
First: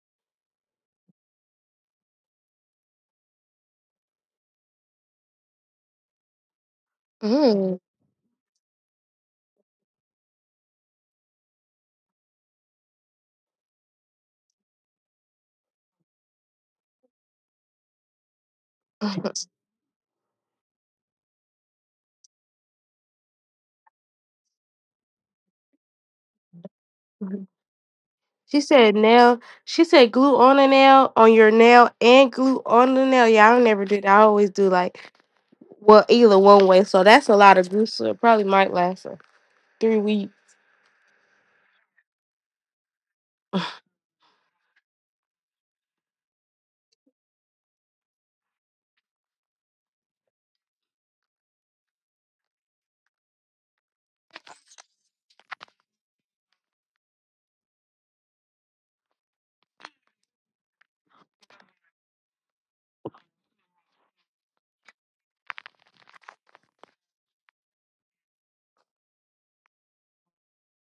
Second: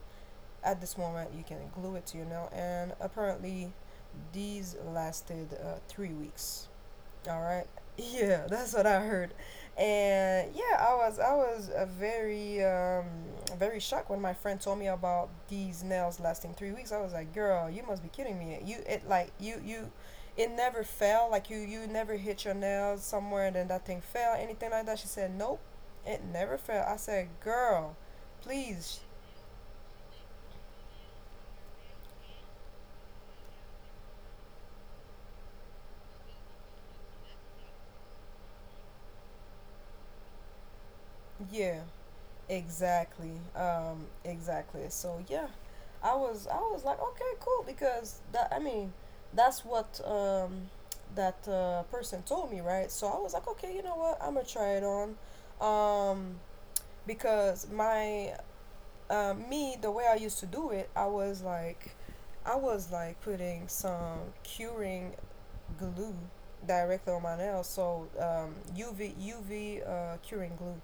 [SPEAKER 1] at this moment you can glue it to your nail. And apparently these lasted 3 weeks, all right?
[SPEAKER 2] Mm-hmm.
[SPEAKER 1] Yeah, that's what I heard. And yeah, I was very very shocked when my friend told me about these nails lasting 3 weeks. I was like, "Girl, you must be kidding me! You— it, like, you, it never fell. Like you never hit your nails somewhere and then that thing fell. Anything like that?" She said, "Nope, it never fell." I said,
[SPEAKER 2] Mm-hmm.
[SPEAKER 1] "Girl,
[SPEAKER 2] She said
[SPEAKER 1] please,
[SPEAKER 2] nail. She said glue on a nail on your nail and glue on the nail. Yeah, I don't never do that. I always do like well either one way. So that's a lot of glue. So it probably might last 3 weeks.
[SPEAKER 1] yeah." Exactly. Exactly. So yeah, I was like, okay, cool, because that's what that person told me, right? So I was like, okay, you know what, I'm gonna try it on, um, because my me, the way I used to do it, I was like putting some curing glue directly on my nails. So UV curing glue.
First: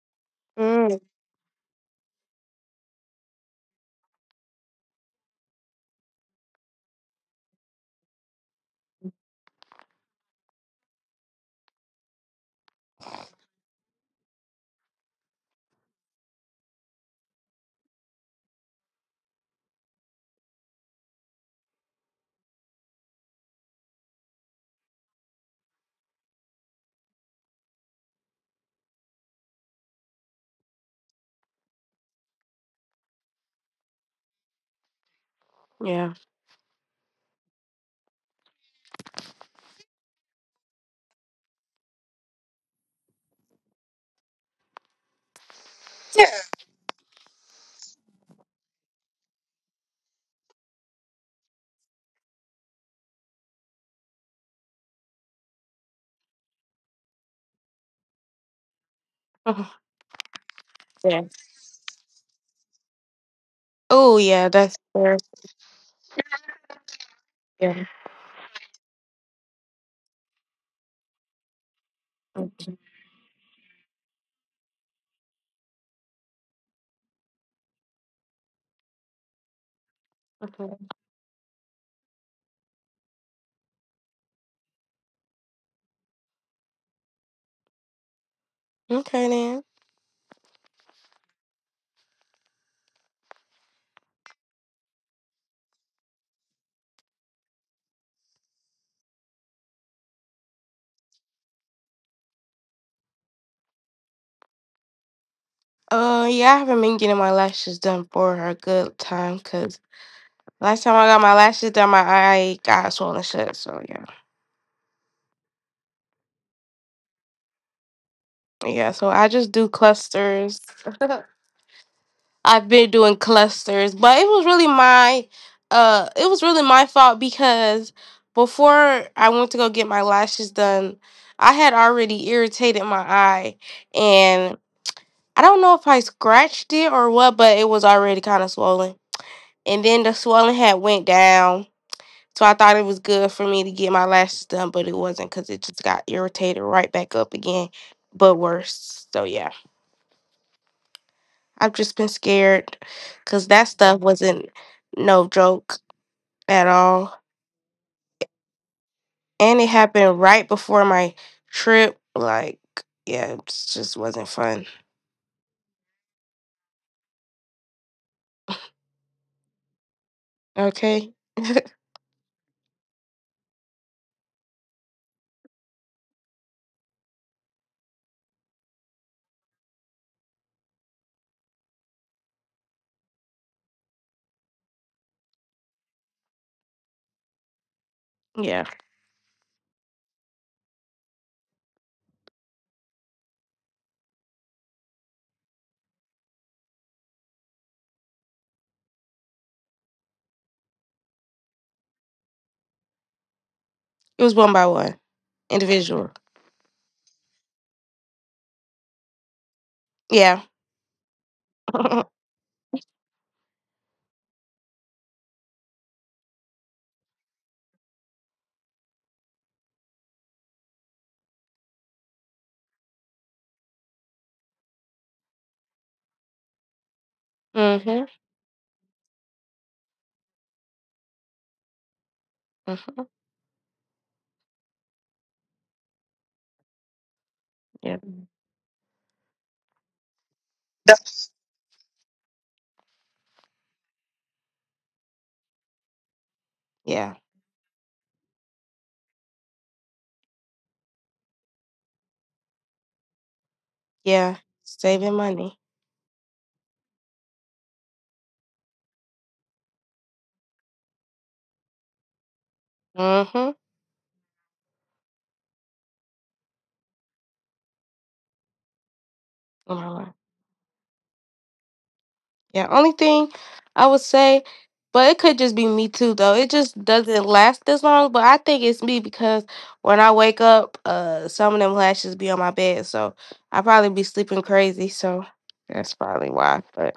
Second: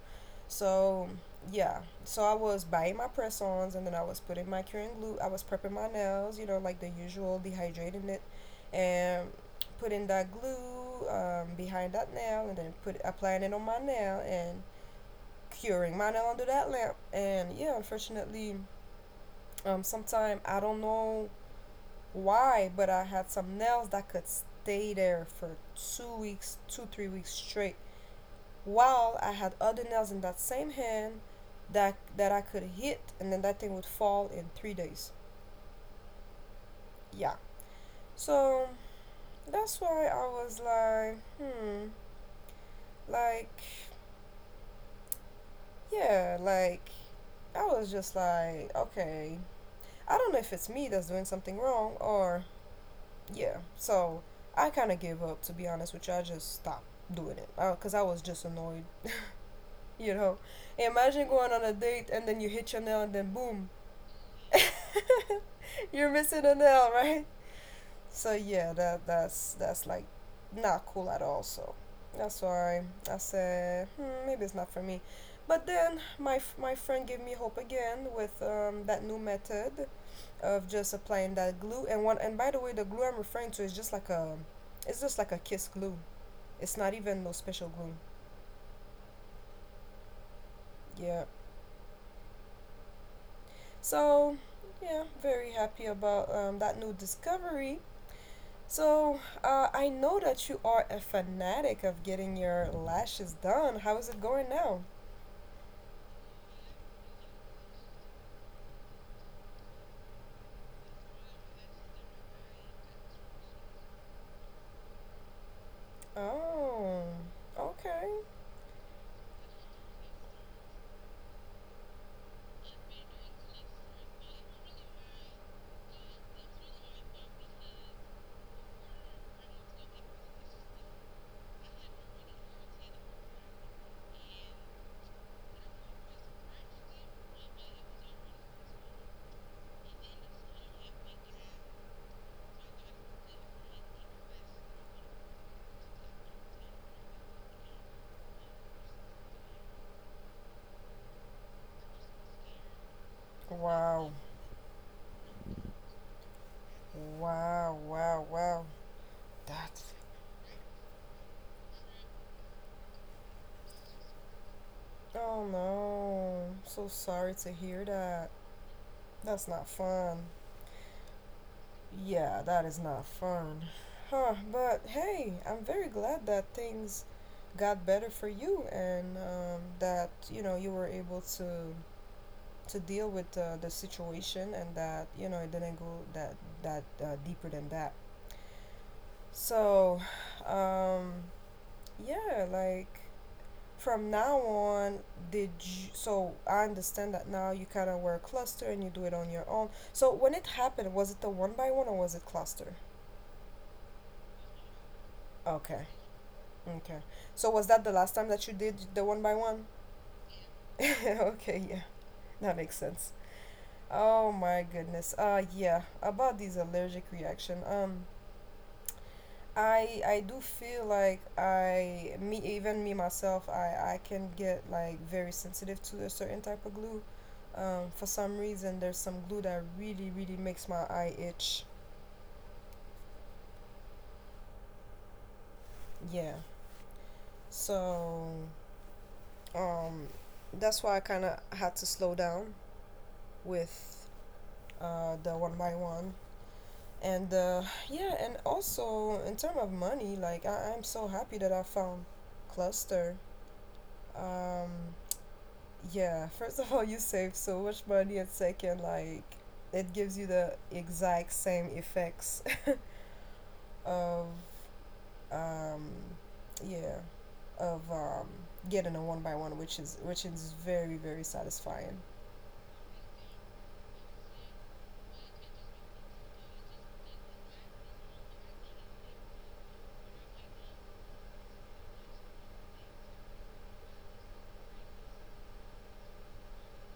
[SPEAKER 2] Mm,
[SPEAKER 1] So yeah, so I was buying my press ons and then I was putting my curing glue. I was prepping my nails, you know, like the usual, dehydrating it, and putting that glue behind that nail and then put applying it on my nail and curing my nail under that lamp. And yeah, unfortunately, sometime I don't know why. But I had some nails that could stay there for 2 weeks, two, 3 weeks straight. While I had other nails in that same hand that I could hit and then that thing would fall in 3 days.
[SPEAKER 2] yeah.
[SPEAKER 1] Yeah. So that's why I was like, hmm, like, yeah, like, I was just like, okay, I don't know if it's me that's doing something wrong, or yeah, so I kind of gave up, to be honest with you. I just stopped doing it because I was just annoyed.
[SPEAKER 2] Oh,
[SPEAKER 1] <laughs> you know,
[SPEAKER 2] yeah.
[SPEAKER 1] Imagine going on a date and then you hit your nail and then boom,
[SPEAKER 2] Oh yeah.
[SPEAKER 1] <laughs>
[SPEAKER 2] That's fair.
[SPEAKER 1] you're missing a nail, right?
[SPEAKER 2] Yeah.
[SPEAKER 1] So yeah, that's like not cool at all. So that's
[SPEAKER 2] Mm,
[SPEAKER 1] why I said hmm, maybe it's not for me. But then my friend gave me hope again with that new method of
[SPEAKER 2] okay.
[SPEAKER 1] just applying that glue. And one, and by the way, the glue I'm referring to is just like a, it's just like a Kiss glue. It's not even no special glue.
[SPEAKER 2] Okay then.
[SPEAKER 1] Yeah, so yeah, very happy about that new discovery. So I know that you are a fanatic of getting your lashes done. How is it going now?
[SPEAKER 2] Yeah, I haven't been getting my lashes done for a good time because last time I got my lashes done, my eye got swollen shut. So yeah,
[SPEAKER 1] Oh, okay.
[SPEAKER 2] yeah. So I just do clusters. <laughs> I've been doing clusters, but it was really my it was really my fault because before I went to go get my lashes done, I had already irritated my eye and I don't know if I scratched it or what, but it was already kind of swollen. And then the swelling had went down. So I thought it was good for me to get my lashes done, but it wasn't cuz it just got irritated right back up again, but worse. So yeah. I've just been scared because that stuff
[SPEAKER 1] Wow,
[SPEAKER 2] wasn't no joke at all.
[SPEAKER 1] wow, wow, wow.
[SPEAKER 2] And it
[SPEAKER 1] That's,
[SPEAKER 2] happened right before my trip. Like, yeah, it just wasn't fun.
[SPEAKER 1] oh no, I'm so sorry to hear that. That's not fun.
[SPEAKER 2] Okay?
[SPEAKER 1] Yeah, that is not fun. Huh, but hey, I'm very glad that things got better for you and that, you know, you were able to deal with the situation, and that, you know, it didn't go that that deeper than that.
[SPEAKER 2] Yeah.
[SPEAKER 1] So, um, yeah, like from now on, did you, so I understand that now you kind of wear a cluster and you do it on your own. So when it happened, was it the one by one or was it cluster?
[SPEAKER 2] It was one by one,
[SPEAKER 1] Okay.
[SPEAKER 2] individual.
[SPEAKER 1] Okay. So was that the last time that you did the one by one?
[SPEAKER 2] Yeah.
[SPEAKER 1] <laughs> Okay,
[SPEAKER 2] <laughs>
[SPEAKER 1] yeah.
[SPEAKER 2] Mm-hmm.
[SPEAKER 1] That makes sense. Oh my goodness. Uh, yeah, about these allergic reaction. I do feel like I me even me myself, I can get like very sensitive to a certain type of glue. Um, for
[SPEAKER 2] Hmm.
[SPEAKER 1] some reason there's some glue that really, really makes my eye itch.
[SPEAKER 2] Mm hmm.
[SPEAKER 1] Yeah.
[SPEAKER 2] Yeah.
[SPEAKER 1] So um that's why I kind
[SPEAKER 2] That's-
[SPEAKER 1] of had to slow down with the one by one,
[SPEAKER 2] Yeah.
[SPEAKER 1] and yeah, and also in terms of money, like I- I'm so happy that I found cluster.
[SPEAKER 2] Yeah.
[SPEAKER 1] um,
[SPEAKER 2] Saving money.
[SPEAKER 1] yeah. <laughs> First of all, you save so much money, and second, like it gives you the exact same effects <laughs>
[SPEAKER 2] Mm-hmm.
[SPEAKER 1] of um, yeah, of getting a one by one, which is very, very satisfying.
[SPEAKER 2] Yeah, only thing I would say, but it could just be me too though. It just doesn't last as long, but I think it's me because when I wake up, some of them lashes be on my bed, so I probably be sleeping crazy, so that's probably why. But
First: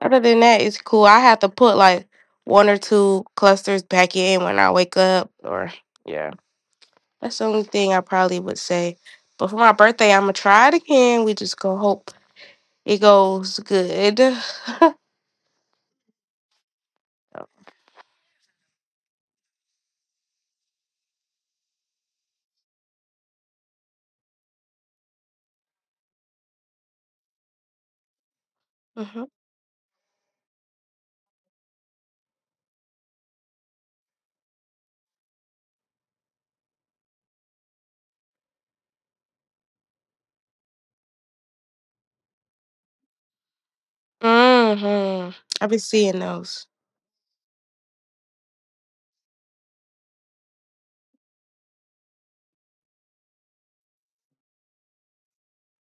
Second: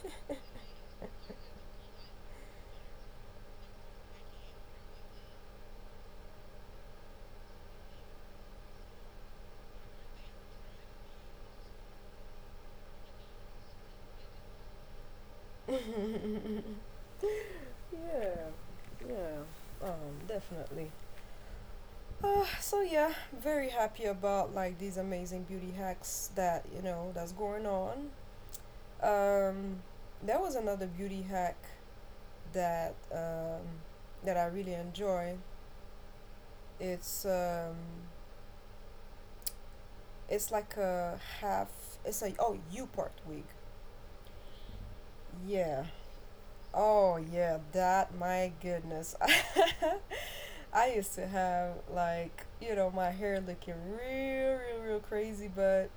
[SPEAKER 2] other than that, it's cool. I have to put like one or two clusters back in when I wake up or yeah. That's the only thing I probably would say. But for my birthday, I'm gonna try it again. We just gonna hope it goes good. <sighs>
[SPEAKER 1] Definitely. So yeah, very happy about like these amazing beauty hacks that, you know, that's going on.
[SPEAKER 2] Hmm.
[SPEAKER 1] Um, there was another beauty hack that that I really enjoy. It's um, it's like a half. It's a, oh, U part wig.
[SPEAKER 2] Mhm. I've been
[SPEAKER 1] Yeah.
[SPEAKER 2] seeing those.
[SPEAKER 1] Oh yeah, that, my goodness. <laughs> I used to have like, you know, my hair looking real, real, real crazy, but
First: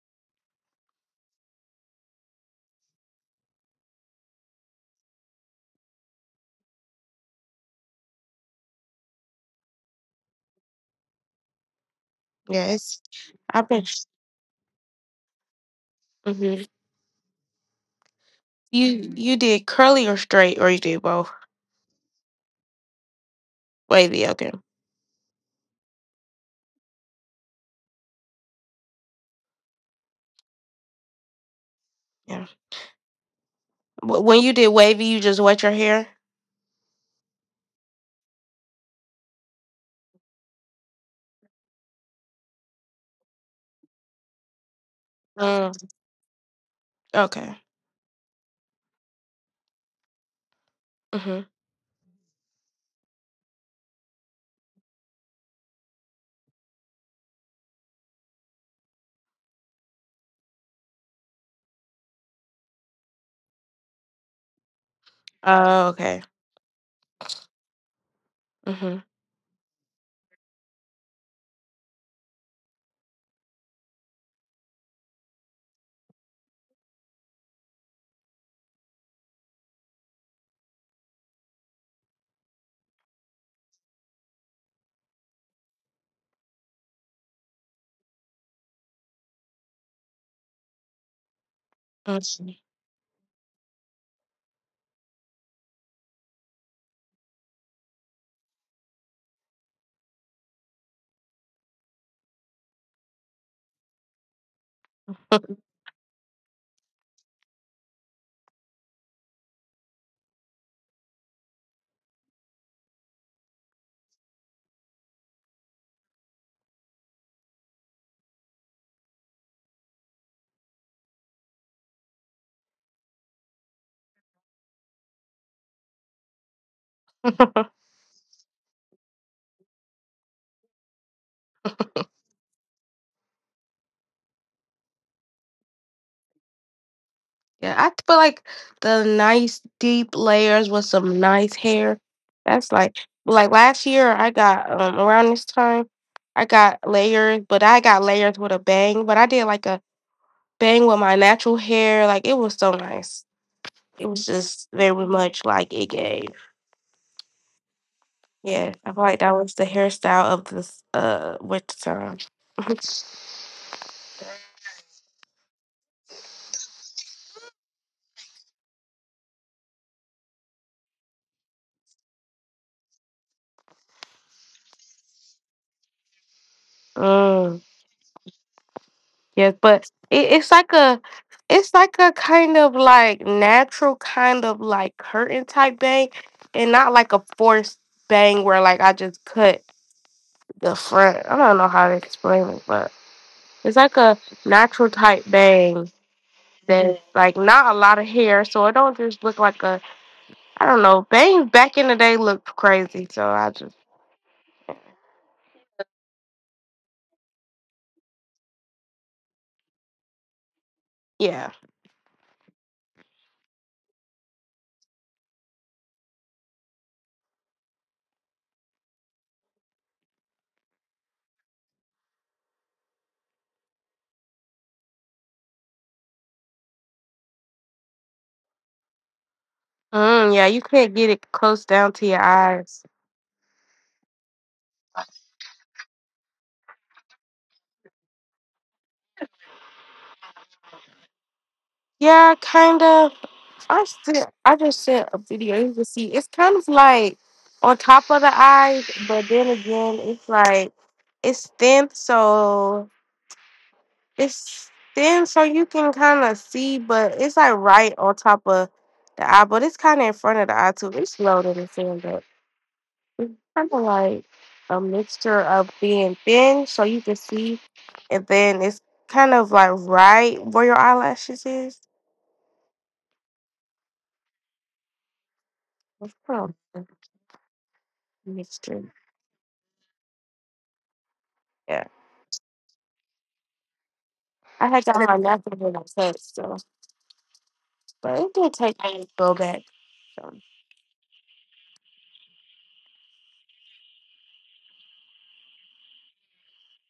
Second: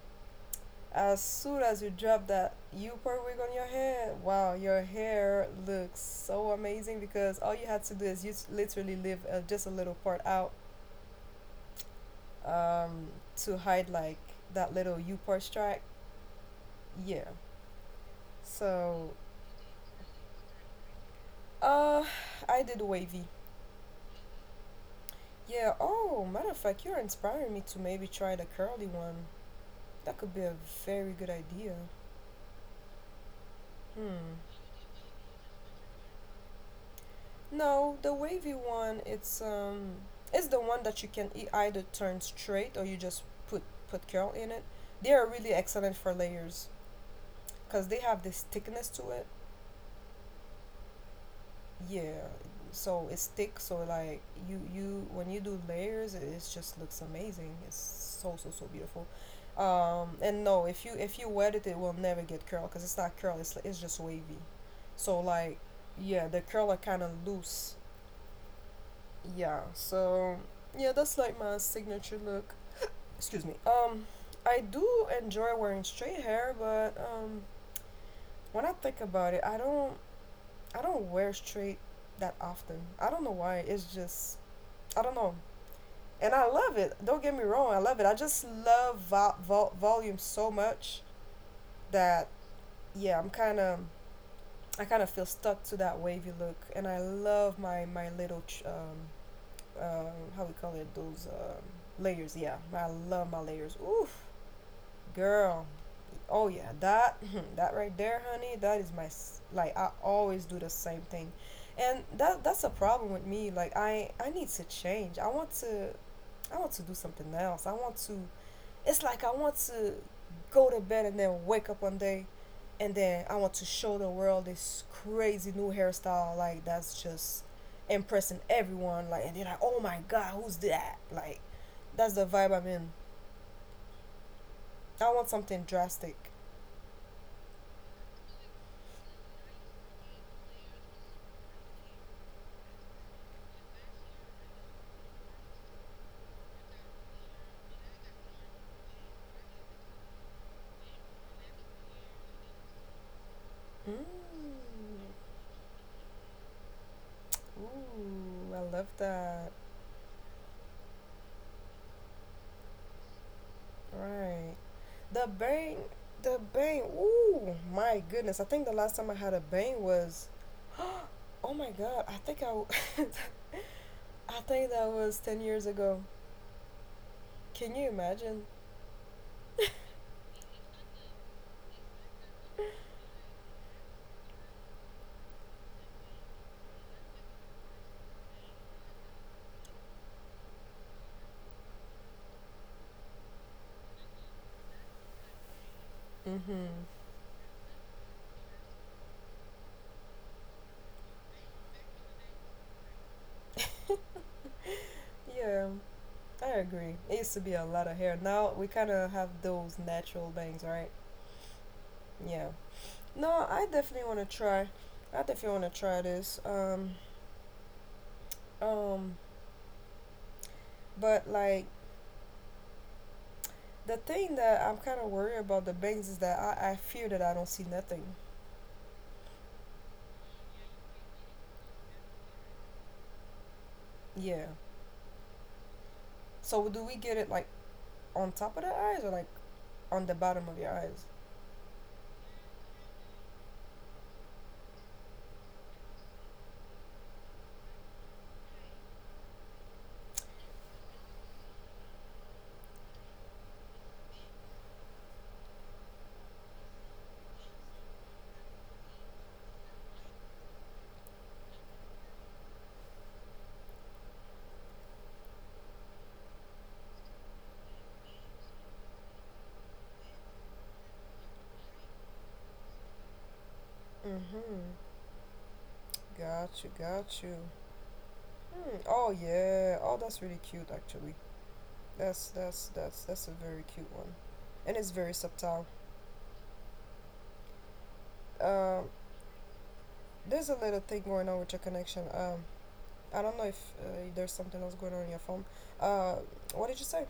[SPEAKER 1] as soon as you drop that U part wig on your head, wow, your hair looks so amazing, because all you had to do is you literally leave just a little part out
[SPEAKER 2] Yes.
[SPEAKER 1] um, to
[SPEAKER 2] I've been
[SPEAKER 1] hide like that little U part strike.
[SPEAKER 2] hmm.
[SPEAKER 1] Yeah. So,
[SPEAKER 2] You did curly or straight or you did both?
[SPEAKER 1] uh, I did wavy.
[SPEAKER 2] Wavy, okay.
[SPEAKER 1] Yeah. Oh, matter of fact, you're inspiring me to maybe try the curly one. That could be a very good idea.
[SPEAKER 2] Yeah. Wh-
[SPEAKER 1] Hmm.
[SPEAKER 2] When you did wavy, you just wet your hair?
[SPEAKER 1] No, the wavy one, it's the one that you can either turn straight or you just put curl in it. They are really
[SPEAKER 2] Mm,
[SPEAKER 1] excellent for layers
[SPEAKER 2] okay.
[SPEAKER 1] because they have this thickness to it.
[SPEAKER 2] Mhm.
[SPEAKER 1] Yeah, so it's thick. So like you when you do layers, it just looks amazing. It's so, so, so beautiful. And no, if you, if you wet it, it will never get curl because it's not curl. It's just wavy. So like
[SPEAKER 2] Oh, okay.
[SPEAKER 1] yeah, the curl are kind of loose.
[SPEAKER 2] Mhm.
[SPEAKER 1] Yeah, so yeah, that's like my signature look. <gasps> Excuse me. Um, I do enjoy wearing straight hair, but when I think about it, I don't wear straight that often. I don't know why. It's just I don't know. And I love it, don't get me wrong, I love it, I just love volume so much that
[SPEAKER 2] See.
[SPEAKER 1] yeah, I kind of feel stuck to that wavy look. And I love my little uh, how we call it, those layers. Yeah, I love my layers. Oof, girl. Oh yeah, that <clears throat> that right there, honey. That is my like, I always do the same thing, and that's a problem with me. Like I need to change. I want to do something else. I want to, it's like I want to go to bed and then wake up one day, and then I want to show the world this crazy new hairstyle, like that's just
[SPEAKER 2] <laughs>
[SPEAKER 1] impressing everyone, like and they're like, oh my god, who's that, like that's the vibe I'm in. I want something drastic.
[SPEAKER 2] Yeah, I feel like the nice deep layers with some nice hair. That's like last year I got around this time I got layers, but I got layers with a bang. But I did like a bang with my natural hair. Like it was so nice. It was
[SPEAKER 1] Mm.
[SPEAKER 2] just very much like it gave.
[SPEAKER 1] Ooh, I
[SPEAKER 2] Yeah,
[SPEAKER 1] love
[SPEAKER 2] I feel like that
[SPEAKER 1] that.
[SPEAKER 2] was the hairstyle of this winter time. <laughs>
[SPEAKER 1] Right, the bang, the bang. Ooh, my goodness, I think the last time I had a bang was, <gasps> oh my god, I think I <laughs> I think that was 10 years ago.
[SPEAKER 2] Mm,
[SPEAKER 1] Can you imagine?
[SPEAKER 2] yes, but it's like a it's like a kind of like natural kind of like curtain type bang and not like a forced bang where like I just cut the front. I don't know how to explain it, but it's like a natural type bang
[SPEAKER 1] Mm-hmm.
[SPEAKER 2] that's like not a lot of hair, so it don't just look like a I don't know. Bangs back in the day looked crazy, so I just
[SPEAKER 1] Yeah, I agree. It used to be a lot of hair. Now we kind of have those natural bangs, right?
[SPEAKER 2] yeah.
[SPEAKER 1] Yeah. No, I definitely want to try. I definitely want to try this. Um, but like the thing that I'm kind of worried about the bangs is that I fear that I don't see nothing.
[SPEAKER 2] Mm, yeah, you can't get it close down to your eyes.
[SPEAKER 1] Yeah. So do we get it like on top of the eyes or like on the bottom of your eyes?
[SPEAKER 2] Yeah, kind of. I still, I just sent a video. You can see it's kind of like on top of the eyes, but then again, it's like it's thin, so it's thin, so you can kind of see, but it's like right on top of the eye, but it's kind of in front of the eye too. It's loaded and filled it's kind of like a mixture of being thin so you can see, and then it's kind of like right where your eyelashes is.
[SPEAKER 1] Mm-hmm. Got you. Got
[SPEAKER 2] It's
[SPEAKER 1] you.
[SPEAKER 2] kind of
[SPEAKER 1] Mm, oh
[SPEAKER 2] a
[SPEAKER 1] yeah. Oh,
[SPEAKER 2] mixture.
[SPEAKER 1] that's really cute actually. That's that's
[SPEAKER 2] Yeah,
[SPEAKER 1] that's that's a very cute one, and it's very
[SPEAKER 2] I had
[SPEAKER 1] subtle.
[SPEAKER 2] got my nothing when I touched, so but
[SPEAKER 1] Um,
[SPEAKER 2] it did take me to go back.
[SPEAKER 1] there's a little
[SPEAKER 2] So
[SPEAKER 1] thing going on with your connection. I don't know if there's something else going on in your phone. Uh, what did you say?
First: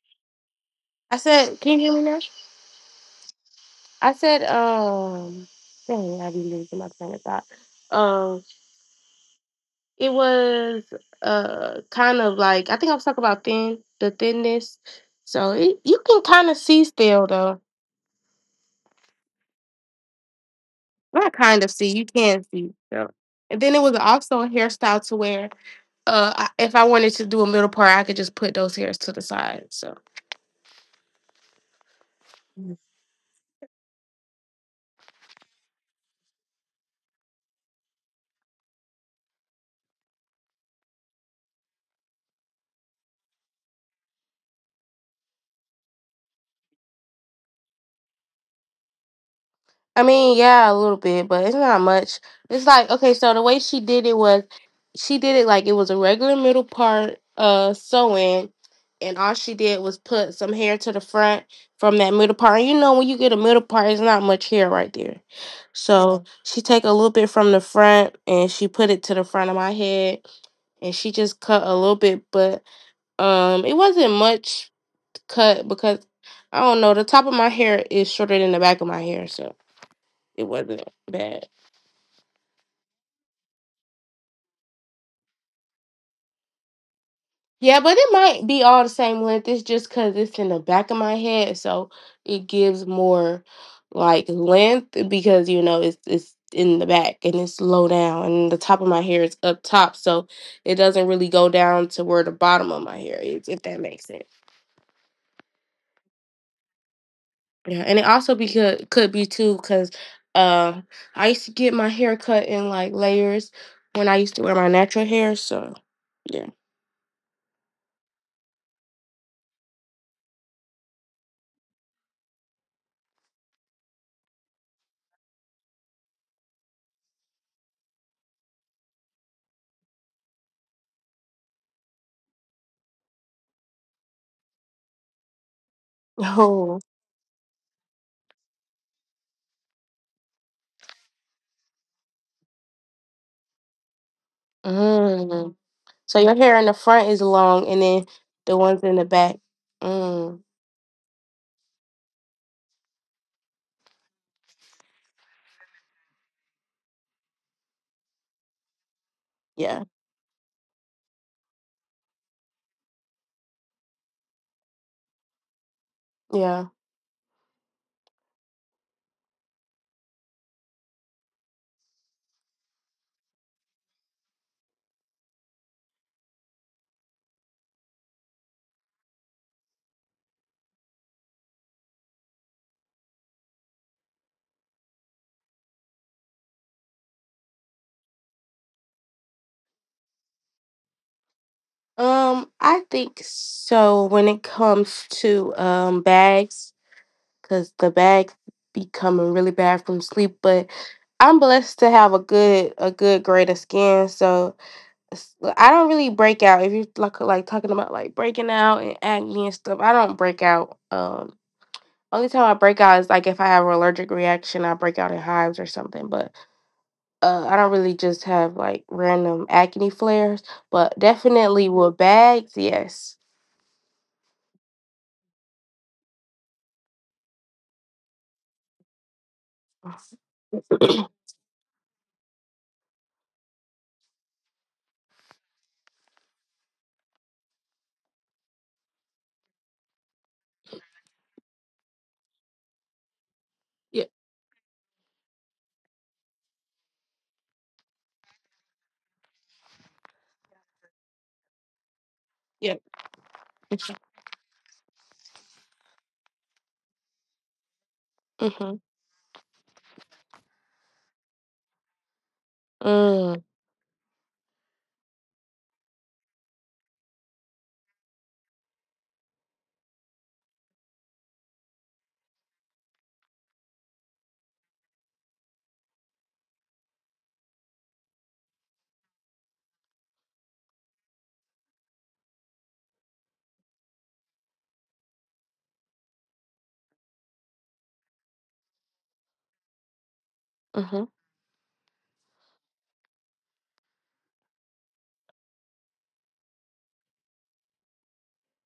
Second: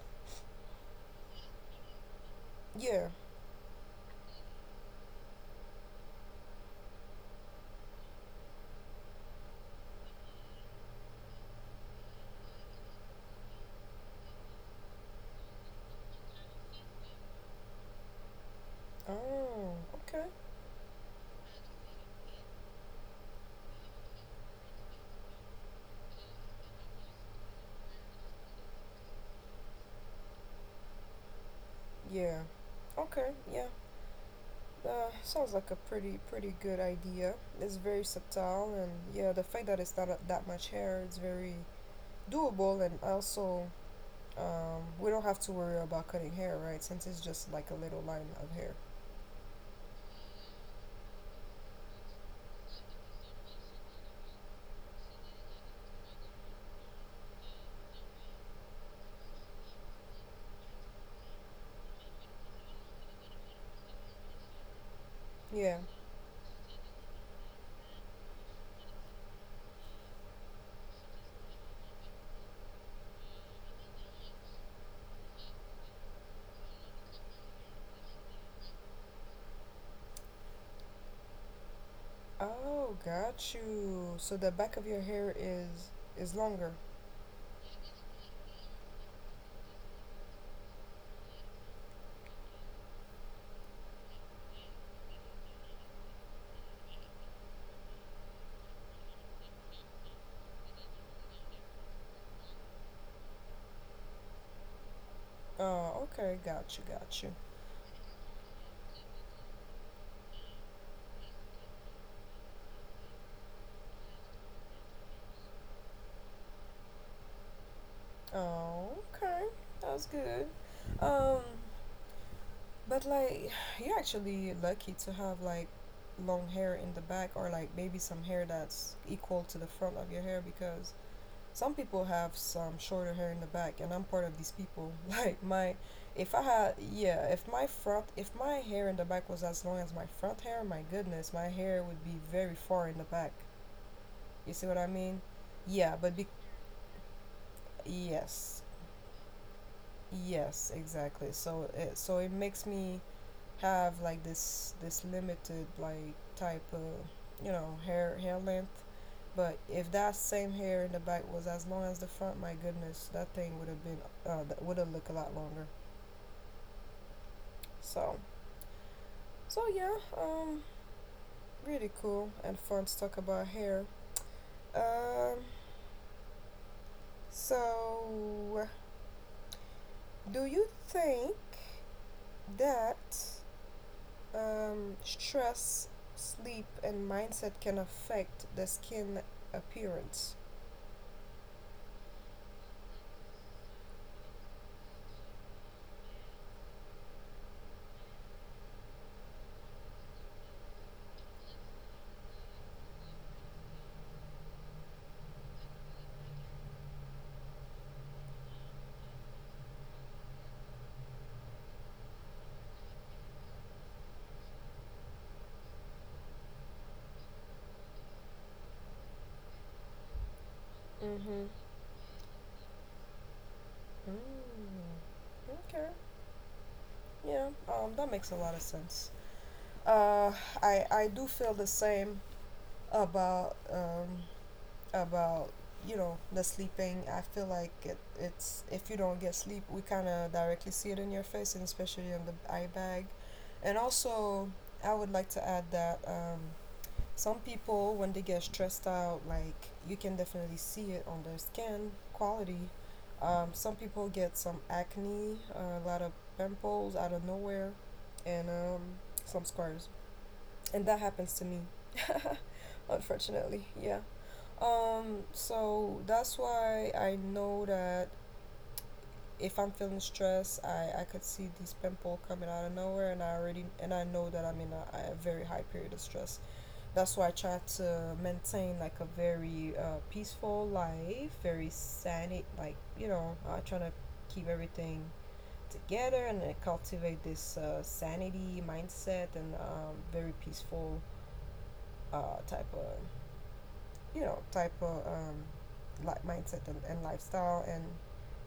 [SPEAKER 2] I said, "Can you hear me now?"
[SPEAKER 1] Yeah.
[SPEAKER 2] I said, " dang, I be losing my train of thought." Um. It was kind of like I think I was talking about thin the thinness. So it, you can kind of see still though.
[SPEAKER 1] Oh, okay.
[SPEAKER 2] Not kind of see, you can see. So. And then it was also a hairstyle to where if I wanted to do a middle part, I could just put those hairs to the side. So
[SPEAKER 1] Yeah. Okay. Yeah. Sounds like a pretty, pretty good idea. It's very subtle, and yeah, the fact that it's not a, that much hair, it's very doable, and also we don't have to worry about cutting hair, right? Since it's just like a little line of hair.
[SPEAKER 2] I mean, yeah, a little bit, but it's not much. It's like okay, so the way she did it was she did it like it was a regular middle part sewing and all she did was put some hair to the front from that middle part. And you know when you get a middle part, it's not much hair right there.
[SPEAKER 1] Yeah.
[SPEAKER 2] So she take a little bit from the front and she put it to the front of my head and she just cut a little bit, but it wasn't much cut because I don't know, the top of my hair is shorter than the back of my hair, so it wasn't bad.
[SPEAKER 1] Oh, got you. So the back of your hair is longer.
[SPEAKER 2] Yeah, but it might be all the same length. It's just because it's in the back of my head, so it gives more like length because you know it's in the back and it's low down, and the top of my hair is up top, so it doesn't really go down to where the bottom of my hair is, if that makes sense.
[SPEAKER 1] Oh, okay. Got you. Got you.
[SPEAKER 2] Yeah, and it also be could be too because uh, I used to get my hair cut in like layers when I used to wear my natural hair, so yeah.
[SPEAKER 1] Oh, okay. That was good. Um, but like, you're actually lucky to have like long hair in the back, or like maybe some hair that's equal to the front of your hair, because some people have some shorter hair in the back, and I'm part of these people. <laughs> Like my, if I
[SPEAKER 2] <laughs>
[SPEAKER 1] had, yeah, if my front, if my hair in the back was as long as my front hair, my goodness, my hair would be very far in the back. You see what I
[SPEAKER 2] Oh.
[SPEAKER 1] mean?
[SPEAKER 2] Mm.
[SPEAKER 1] Yeah,
[SPEAKER 2] So
[SPEAKER 1] but
[SPEAKER 2] your hair in the front is long, and then the
[SPEAKER 1] yes,
[SPEAKER 2] ones in the back. Mm,
[SPEAKER 1] yes, exactly. So it makes me have like this limited like type of, you know, hair length. But
[SPEAKER 2] yeah,
[SPEAKER 1] if that same hair in the back was as long as the front, my goodness, that thing would have been that would have looked a lot longer.
[SPEAKER 2] yeah.
[SPEAKER 1] So yeah, really cool and fun to talk about hair. Um, so do you think that stress, sleep, and mindset can affect the skin appearance?
[SPEAKER 2] I think so. When it comes to bags, because the bags be coming really bad from sleep, but I'm blessed to have a good grade of skin, so I don't really break out. If you like talking about like breaking out and acne and stuff, I don't break out. Only time I break out is like if I have an allergic reaction, I break out in hives or something, but. I don't really just have like random acne flares, but
[SPEAKER 1] Mm-hmm.
[SPEAKER 2] definitely with bags, yes.
[SPEAKER 1] Mm. Okay. Yeah. That makes a lot of sense. Uh, I
[SPEAKER 2] <coughs> <clears throat>
[SPEAKER 1] I do feel the same about about you know, the sleeping. I feel like it's if you don't get sleep, we kind of directly see it in your face, and especially on the eye bag. And
[SPEAKER 2] yeah,
[SPEAKER 1] also, I would like to add that some people when they get stressed out, like, you can definitely see it on their skin
[SPEAKER 2] yeah.
[SPEAKER 1] quality. Some people get some acne, a lot of pimples out of nowhere, and
[SPEAKER 2] Mhm.
[SPEAKER 1] some scars, and that happens to me <laughs>
[SPEAKER 2] Mm.
[SPEAKER 1] unfortunately, yeah. So that's why I know that if I'm feeling stressed, I could see these pimple coming out of nowhere, and I know that I'm in a very high period of stress. That's why I try to maintain, like, a very peaceful life, very sanit like, I try to keep everything together, and cultivate this sanity mindset, and very
[SPEAKER 2] Mhm.
[SPEAKER 1] peaceful type of type of like mindset and lifestyle, and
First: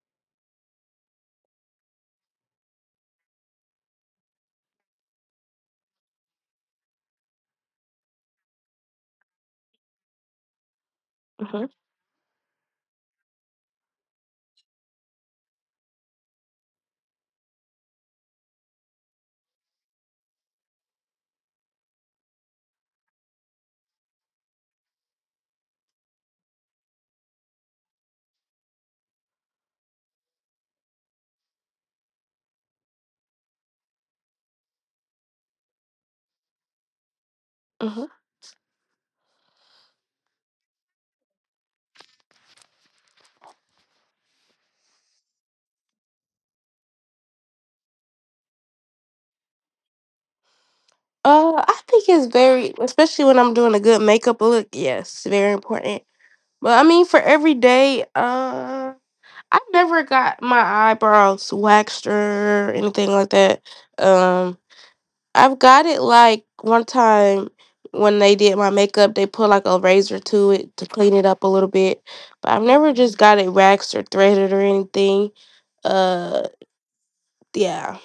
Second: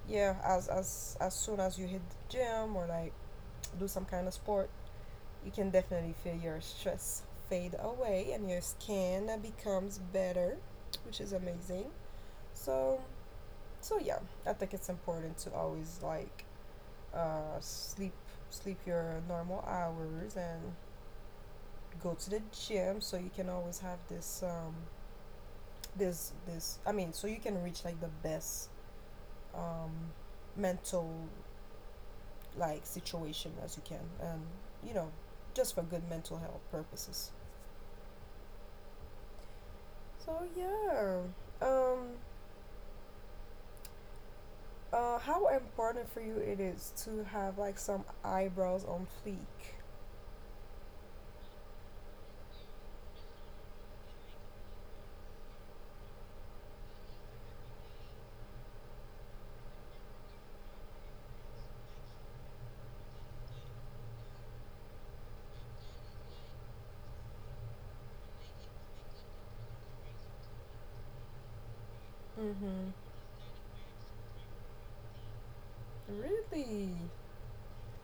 [SPEAKER 1] yeah, as soon as you hit the gym, or like do some kind of sport, you can definitely feel your stress fade away and your skin becomes better, which is
[SPEAKER 2] Mhm.
[SPEAKER 1] amazing. So so yeah, I think it's important to always, like, uh, sleep sleep your normal hours and go to the gym, so you can always have this so you can reach like the best, um, mental, like, situation as you can, and you know, just for good mental health purposes.
[SPEAKER 2] Mhm.
[SPEAKER 1] So yeah. um, how important for you it is to have, like, some eyebrows on fleek?
[SPEAKER 2] I think it's very, especially when I'm doing a good makeup look. Yes, very important. But I mean, for every day, I have never got my eyebrows waxed or anything like that. Um, I've got it like one time when they did my makeup, they put like a razor to it to clean it up a little bit. But I've
[SPEAKER 1] Mm-hmm.
[SPEAKER 2] never just got it waxed or threaded or anything. Uh
[SPEAKER 1] Really?
[SPEAKER 2] yeah.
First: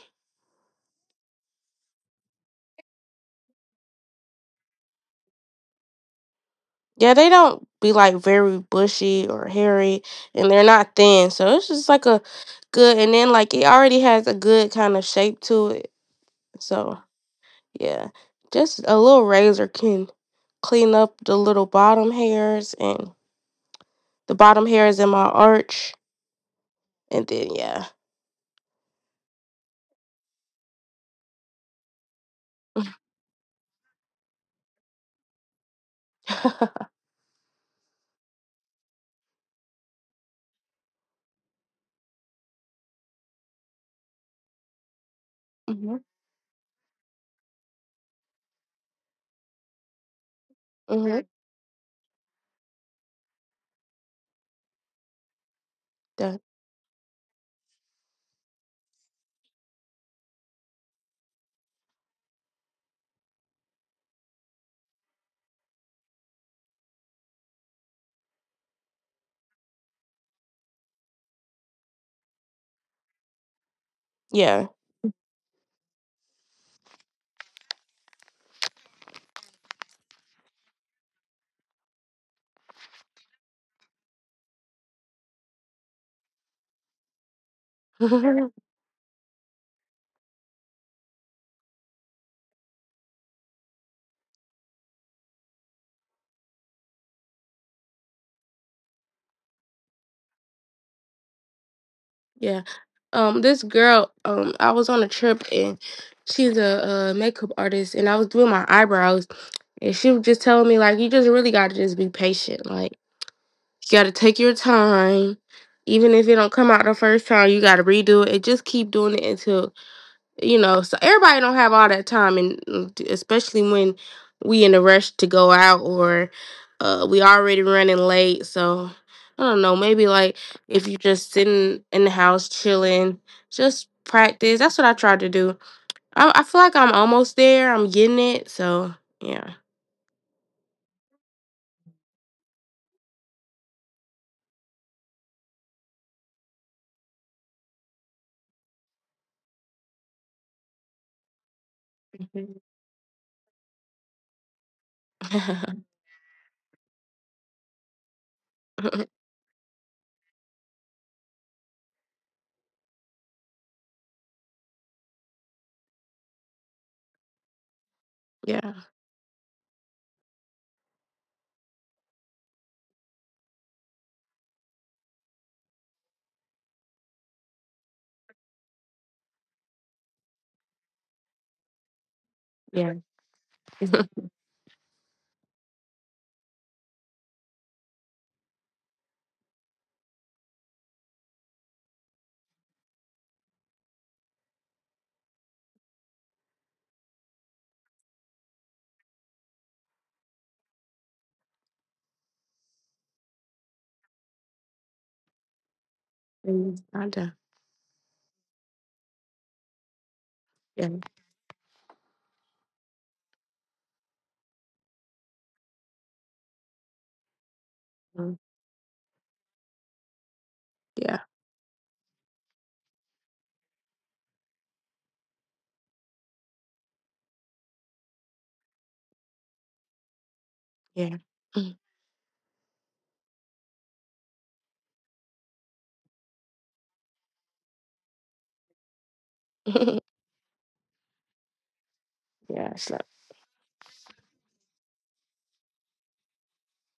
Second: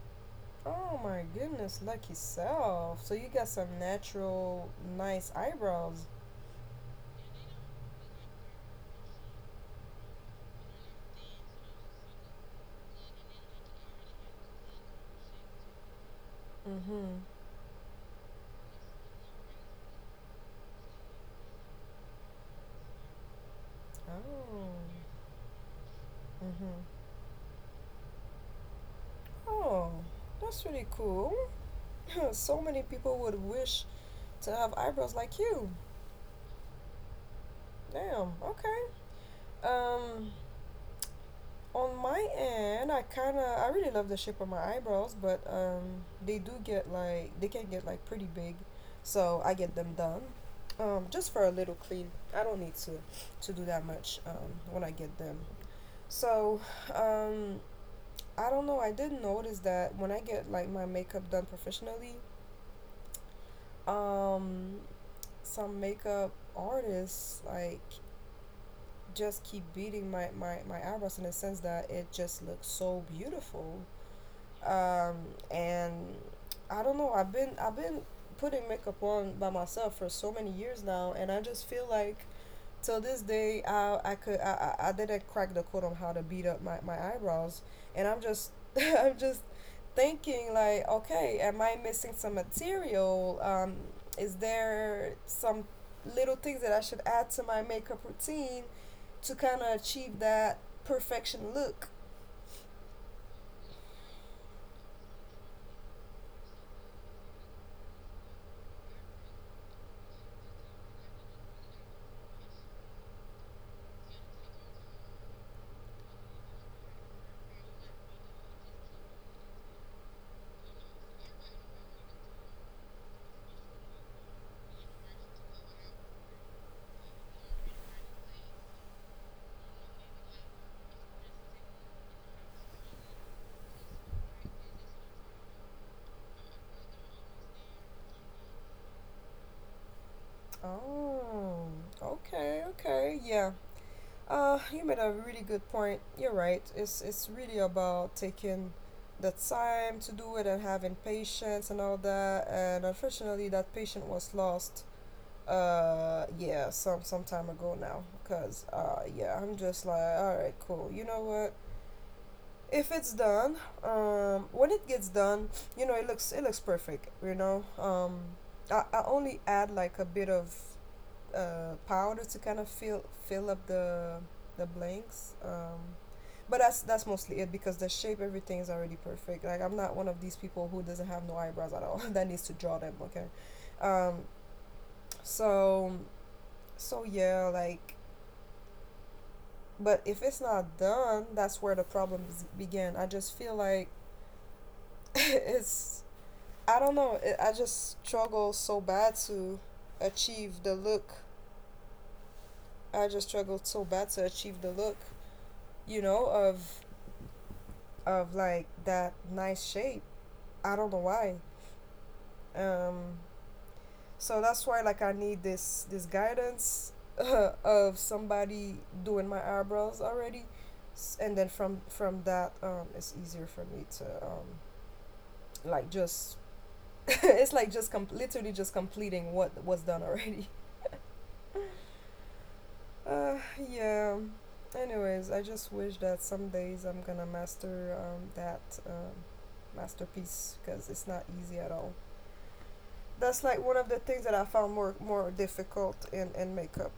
[SPEAKER 1] Oh my goodness, lucky self. So you got some natural, nice eyebrows.
[SPEAKER 2] Yeah, they don't be like very bushy or hairy and they're not thin. So it's just like a good and then like it already has a good kind of shape to it. So
[SPEAKER 1] Mm-hmm.
[SPEAKER 2] yeah. Just a little razor can clean up the little bottom hairs and the bottom
[SPEAKER 1] Oh.
[SPEAKER 2] hairs in my arch
[SPEAKER 1] Mm-hmm.
[SPEAKER 2] and then yeah.
[SPEAKER 1] Oh, that's really cool. <laughs> So many people would wish to have eyebrows like you. Damn. Okay. Um, on my end, I kind of I really love the shape of my eyebrows, but
[SPEAKER 2] Mhm.
[SPEAKER 1] they do get like, they can get like pretty big, so I get them done.
[SPEAKER 2] Mhm. Right.
[SPEAKER 1] Just for a little clean. I don't need to do that much when I get them.
[SPEAKER 2] Done.
[SPEAKER 1] So. um, I don't know. I did notice that when I get like my makeup done professionally, um, some makeup artists like just keep beating my eyebrows, in the sense that it just looks so beautiful.
[SPEAKER 2] Yeah.
[SPEAKER 1] Um, and I don't know, I've been putting makeup on by myself for so many years now, and I just feel like, till this day, I could I didn't crack the code on how to beat up my eyebrows, and I'm just
[SPEAKER 2] <laughs>
[SPEAKER 1] <laughs> I'm just thinking like, okay, am I missing some material? Is there some little things that I should add to my makeup routine to kind of achieve that perfection look?
[SPEAKER 2] yeah. This girl. I was on a trip and she's a, makeup artist, and I was doing my eyebrows, and she was just telling me like, you just really got to just be patient. Like, you got to take your time. Even if it don't come out the first time, you got to redo it. And just keep doing it until you know so everybody don't have all that time and especially when we in a rush to go out or we already running late so I don't know maybe like if you just sitting in the house chilling just practice that's what I tried to do I feel like I'm almost there I'm getting it so yeah.
[SPEAKER 1] Oh, okay, okay, yeah. You made a really good point. You're right. It's really about taking the time to do it and having patience and all that.
[SPEAKER 2] Mhm.
[SPEAKER 1] And unfortunately, that patient was lost. Yeah, some time ago now. Cause
[SPEAKER 2] <laughs>
[SPEAKER 1] yeah, I'm just like, all right, cool. You know what? If it's done, when it gets done, you know, it looks perfect. You know. I,
[SPEAKER 2] yeah
[SPEAKER 1] I only add like a bit of powder to kind of fill up the blanks. But that's mostly it, because the shape, everything is already perfect. Like, I'm not one of these people who doesn't have no eyebrows at all <laughs> that needs to draw
[SPEAKER 2] yeah.
[SPEAKER 1] them.
[SPEAKER 2] <laughs>
[SPEAKER 1] Okay. um, so so yeah, like, but if it's not done, that's where the problems begin. I just feel like <laughs> it's, I don't know. I just struggle so bad to achieve the look. I just struggled so bad to achieve the look, you know, of
[SPEAKER 2] I do.
[SPEAKER 1] like that nice shape. I don't know
[SPEAKER 2] Yeah.
[SPEAKER 1] why. Um, so that's why, like, I need this guidance <laughs> of
[SPEAKER 2] Mm.
[SPEAKER 1] somebody doing my eyebrows already,
[SPEAKER 2] yeah
[SPEAKER 1] and then from that, it's easier for me to, like, just <laughs> it's like just literally just completing what was done already. <laughs>
[SPEAKER 2] yeah.
[SPEAKER 1] Uh, yeah. Anyways, I just wish that some days I'm gonna master, that, um,
[SPEAKER 2] <laughs>
[SPEAKER 1] masterpiece, because it's not easy at all.
[SPEAKER 2] yeah. So.
[SPEAKER 1] That's like one of the things that I found more difficult in makeup.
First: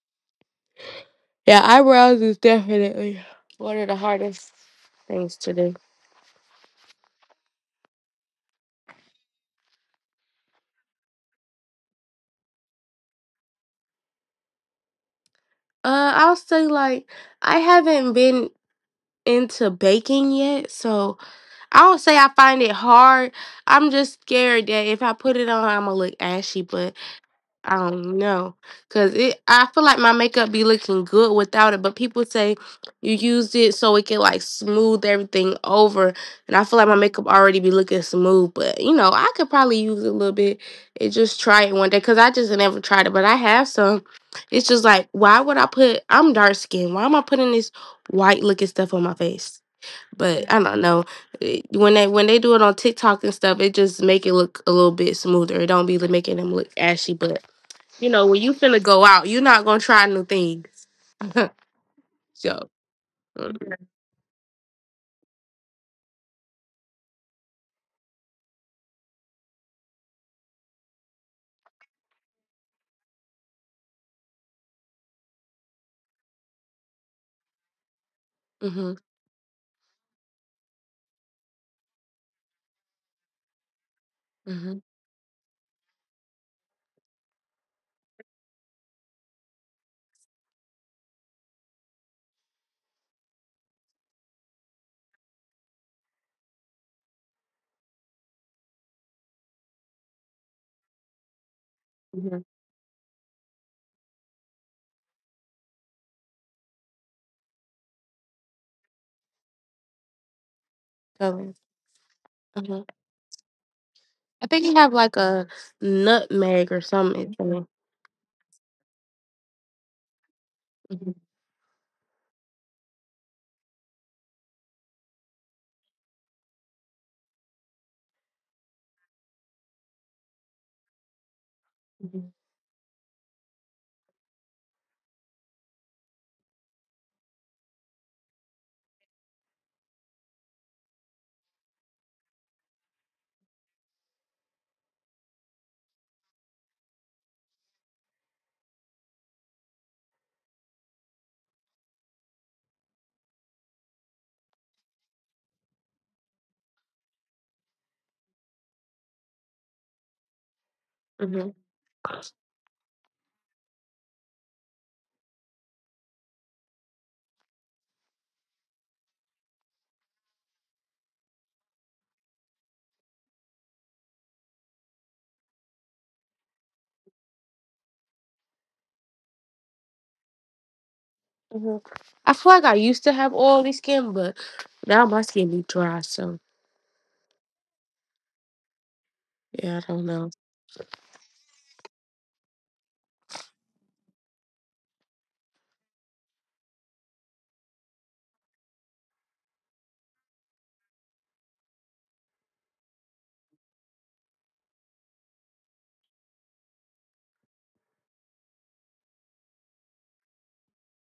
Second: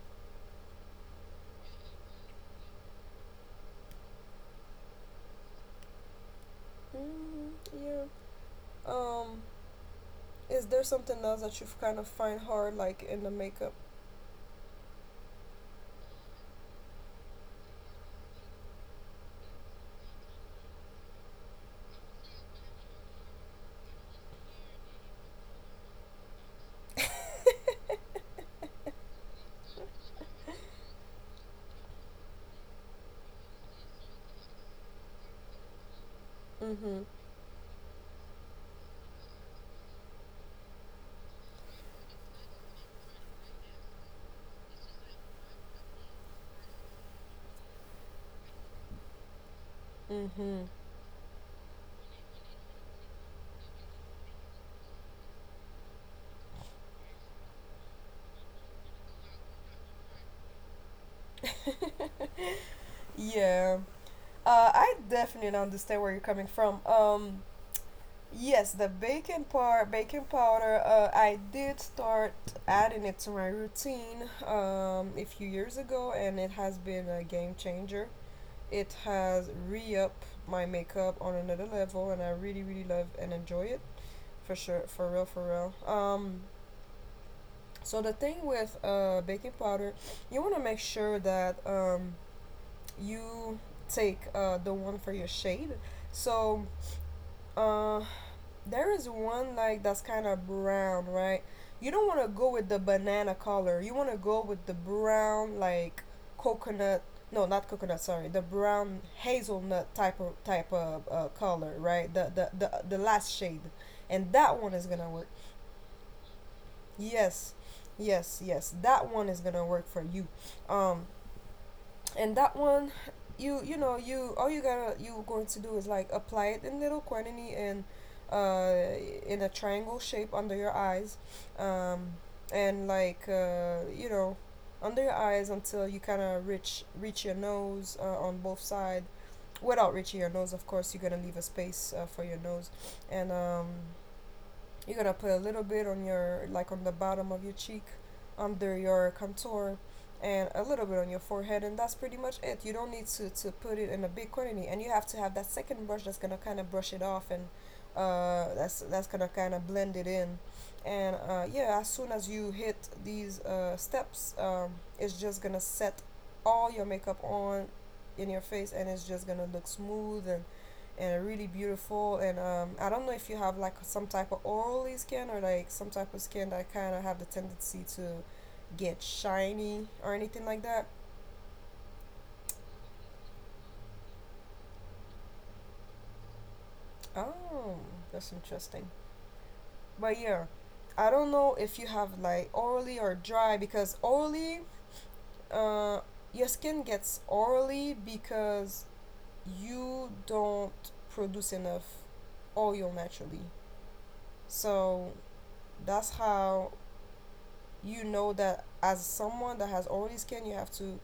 [SPEAKER 2] Yeah, eyebrows is definitely one of the hardest things to do.
[SPEAKER 1] Mm, yeah. Um, is there something else that you kind of find hard, like, in the makeup?
[SPEAKER 2] I'll say like I haven't been into baking yet, so I don't say I find it hard. I'm just scared that if I put it on, I'm gonna look ashy. But I don't know, cause it. I feel like my makeup be looking good without it, but people say you used it so it can like smooth everything over, and I feel like my
[SPEAKER 1] Mhm.
[SPEAKER 2] makeup already be looking smooth. But you know, I could probably use it a little bit and just try it one day, cause I just never tried it. But I have some. It's just like, why would I put? I'm dark skinned. Why am I putting this white looking stuff on my face? But I
[SPEAKER 1] Mhm.
[SPEAKER 2] don't know when they do it on TikTok and stuff, it just make it look a little bit smoother. It don't be like, making them look ashy, but you know, when you finna go out, you're not gonna try new things. So,
[SPEAKER 1] Yeah.
[SPEAKER 2] mm-hmm,
[SPEAKER 1] I definitely understand where you're coming from. Yes, the baking part, baking powder. I did start adding it to my routine a few years ago, and it has been a game changer. It
[SPEAKER 2] hmm
[SPEAKER 1] has re up my makeup on another level, and I really, really love and enjoy it, for
[SPEAKER 2] hmm
[SPEAKER 1] sure. For real, for real. So the thing with baking powder, you want to make sure that, you take, the one for your shade. So, uh, there is one like that's kind of brown, right? You don't want to go with the banana color. You want to go with the brown, like coconut. No, not coconut. Sorry, the brown hazelnut type of
[SPEAKER 2] So,
[SPEAKER 1] color, right? The, the the
[SPEAKER 2] hmm
[SPEAKER 1] the last shade, and
[SPEAKER 2] I
[SPEAKER 1] that
[SPEAKER 2] think
[SPEAKER 1] one
[SPEAKER 2] you
[SPEAKER 1] is
[SPEAKER 2] have
[SPEAKER 1] gonna
[SPEAKER 2] like
[SPEAKER 1] work.
[SPEAKER 2] a nutmeg or something.
[SPEAKER 1] Yes,
[SPEAKER 2] Hmm
[SPEAKER 1] yes, yes. That one is gonna work for you. Um, and that one, you all you gotta, you going to do is like apply it in little quantity, and uh in a triangle shape under your eyes, um and like you know, under your eyes, until you kind of reach your nose, on both sides, without reaching your nose, of course. You're gonna leave a space for your nose, and you're gonna put a little bit on your, like, on the bottom of your cheek, under your contour, and a little bit on your forehead, and that's pretty much it. You don't need to put it in a big quantity, and you have to have that second brush that's gonna kind of brush it off, and that's gonna kind of blend it in. And
[SPEAKER 2] hmm
[SPEAKER 1] yeah, as soon as you hit these steps, it's just gonna set all your makeup on in your face, and it's just gonna look smooth and really beautiful. And I don't know if you have like some type of oily skin, or like some type of skin that kind of have the tendency to get shiny or anything like that.
[SPEAKER 2] hmm I feel like I used to have oily skin, but now my skin be dry. So,
[SPEAKER 1] Oh, that's interesting.
[SPEAKER 2] yeah, I don't
[SPEAKER 1] But
[SPEAKER 2] know.
[SPEAKER 1] yeah, I don't know if you have like oily or dry, because oily, uh, your skin gets oily because you don't produce enough oil naturally. So that's how you know that, as someone that has oily skin, you have to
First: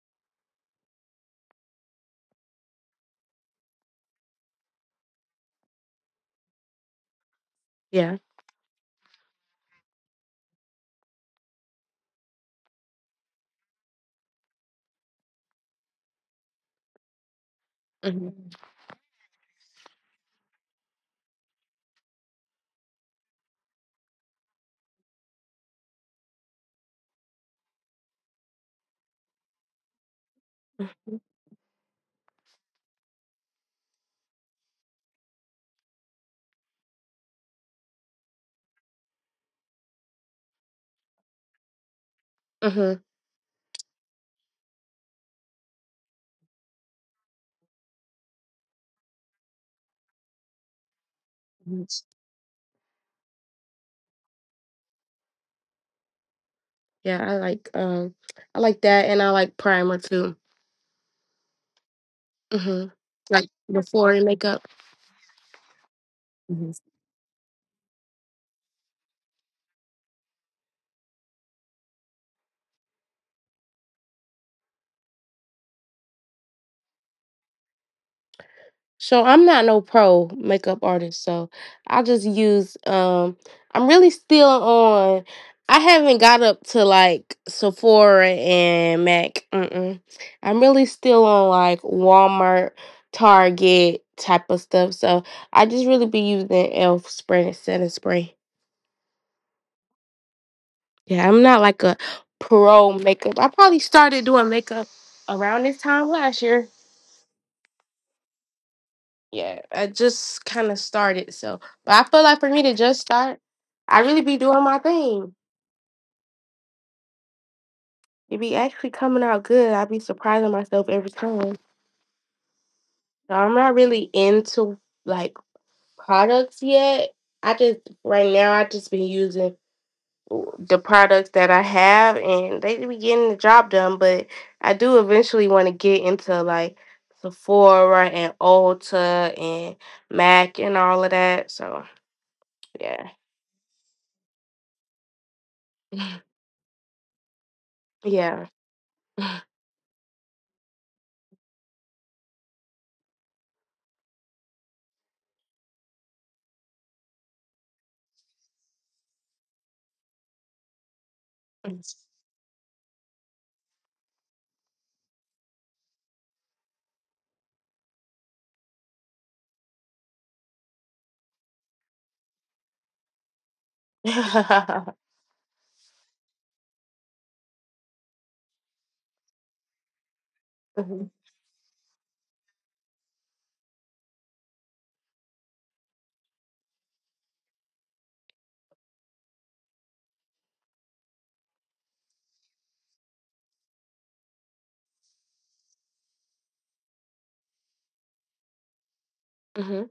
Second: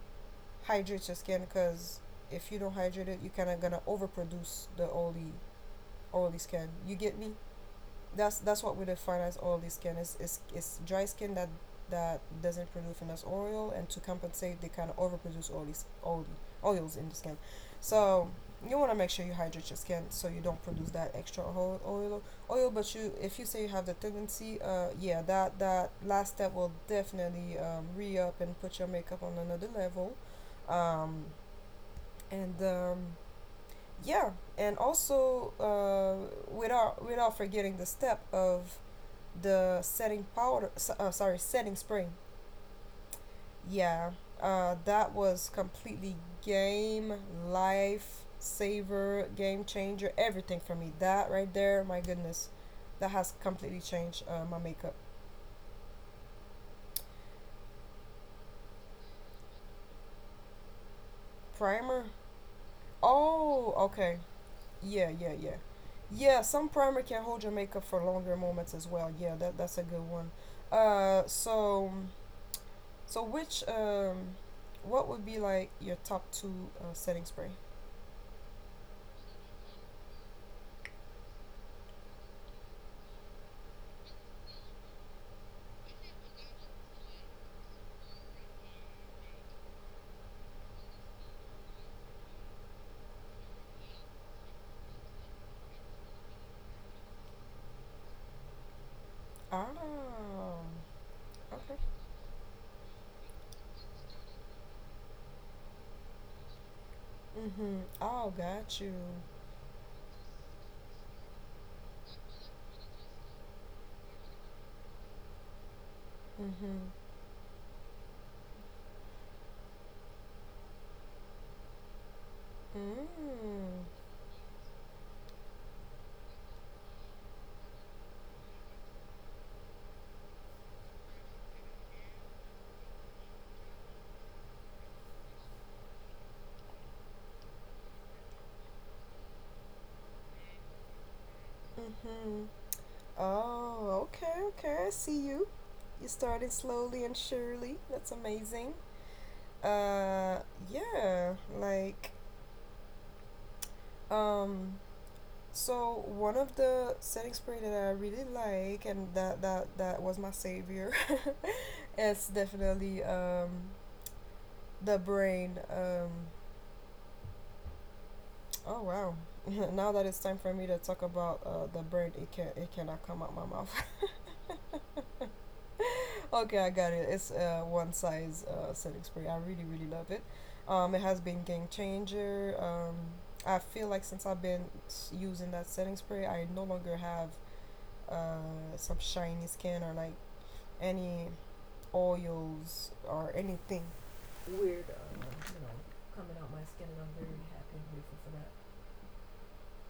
[SPEAKER 1] hydrate your skin, because if you don't hydrate it, you're kind of gonna overproduce the oily skin. You get me?
[SPEAKER 2] Yeah.
[SPEAKER 1] That's what we define as oily skin, is is dry skin that doesn't produce enough oil, and to compensate they kind of overproduce oily oils in the skin, so
[SPEAKER 2] hmm
[SPEAKER 1] you want to make sure you hydrate your skin, so you don't produce that extra oil. But you if you say you have the tendency, yeah, that last step will definitely re-up and put your makeup on another level, um and yeah. And also without forgetting the step of the setting powder, sorry, setting spray.
[SPEAKER 2] hmm
[SPEAKER 1] Yeah. That was completely, game, life saver, game changer, everything for me. That right there, my goodness. That has completely changed my makeup.
[SPEAKER 2] Yeah, I like that, and I like primer too.
[SPEAKER 1] Primer.
[SPEAKER 2] Hmm Like
[SPEAKER 1] Oh,
[SPEAKER 2] before
[SPEAKER 1] okay.
[SPEAKER 2] and makeup.
[SPEAKER 1] Yeah, yeah, yeah. Yeah, some primer can hold your makeup for longer moments as well. Yeah, that's a good one. uh so so which, what would be like your top two setting spray?
[SPEAKER 2] So I'm not no pro makeup artist, so I just use I'm really still on I haven't got up to like Sephora and Mac. Mm-mm. I'm really still on like Walmart, Target type of stuff. So I just really be using e.l.f. spray and setting spray.
[SPEAKER 1] Oh,
[SPEAKER 2] Yeah, I'm not like
[SPEAKER 1] okay.
[SPEAKER 2] a pro makeup. I probably started doing makeup around this time last year.
[SPEAKER 1] Mm-hmm. Oh, got you.
[SPEAKER 2] Yeah, I just kind of started. So, but I feel like for me to just start, I really be doing my thing.
[SPEAKER 1] Mm-hmm.
[SPEAKER 2] It be actually coming out good. I be surprising myself every time. So I'm not
[SPEAKER 1] Mm.
[SPEAKER 2] really into like products yet. I just right now I just been using the products that I have, and they be getting the job done. But I do eventually want to get into like Sephora and Ulta and Mac and all of that. So
[SPEAKER 1] Mm-hmm.
[SPEAKER 2] yeah,
[SPEAKER 1] Oh, okay, okay. I see you. You started slowly and surely. That's
[SPEAKER 2] yeah.
[SPEAKER 1] amazing. Uh, yeah. Like, um, so one of the setting spray that I really like, and that was my savior <laughs> is definitely the brain. Oh wow! <laughs> Now that it's time for me to talk about the bird, it cannot come out my mouth.
[SPEAKER 2] <laughs> mhm.
[SPEAKER 1] <laughs> Okay, I got it. It's one size setting spray. I really really love it. It has been game changer. I feel like since I've been using that setting spray, I no longer have some shiny skin, or like any oils or anything. Weird, you know, coming out my skin, and I'm very happy and grateful for that.
[SPEAKER 2] Mhm.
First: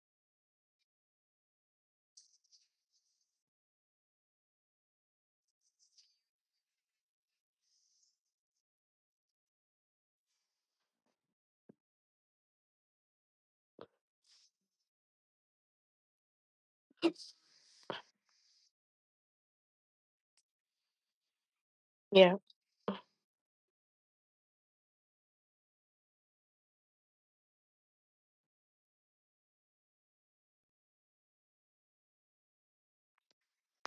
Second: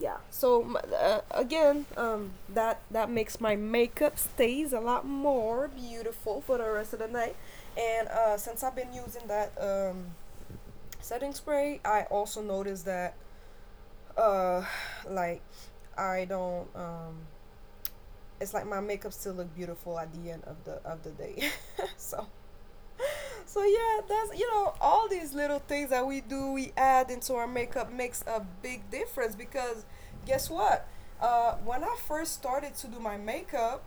[SPEAKER 1] Yeah, so again, that makes my makeup stays a lot more beautiful for the rest of the night. And since I've been using that setting spray, I also noticed that uh <sighs> like I don't it's like my makeup still look beautiful at the end of the day <laughs> so.
[SPEAKER 2] Yeah.
[SPEAKER 1] So yeah, that's, you know, all these little things that we do, we add into our makeup makes a big difference, because guess what? When I first started to do my makeup,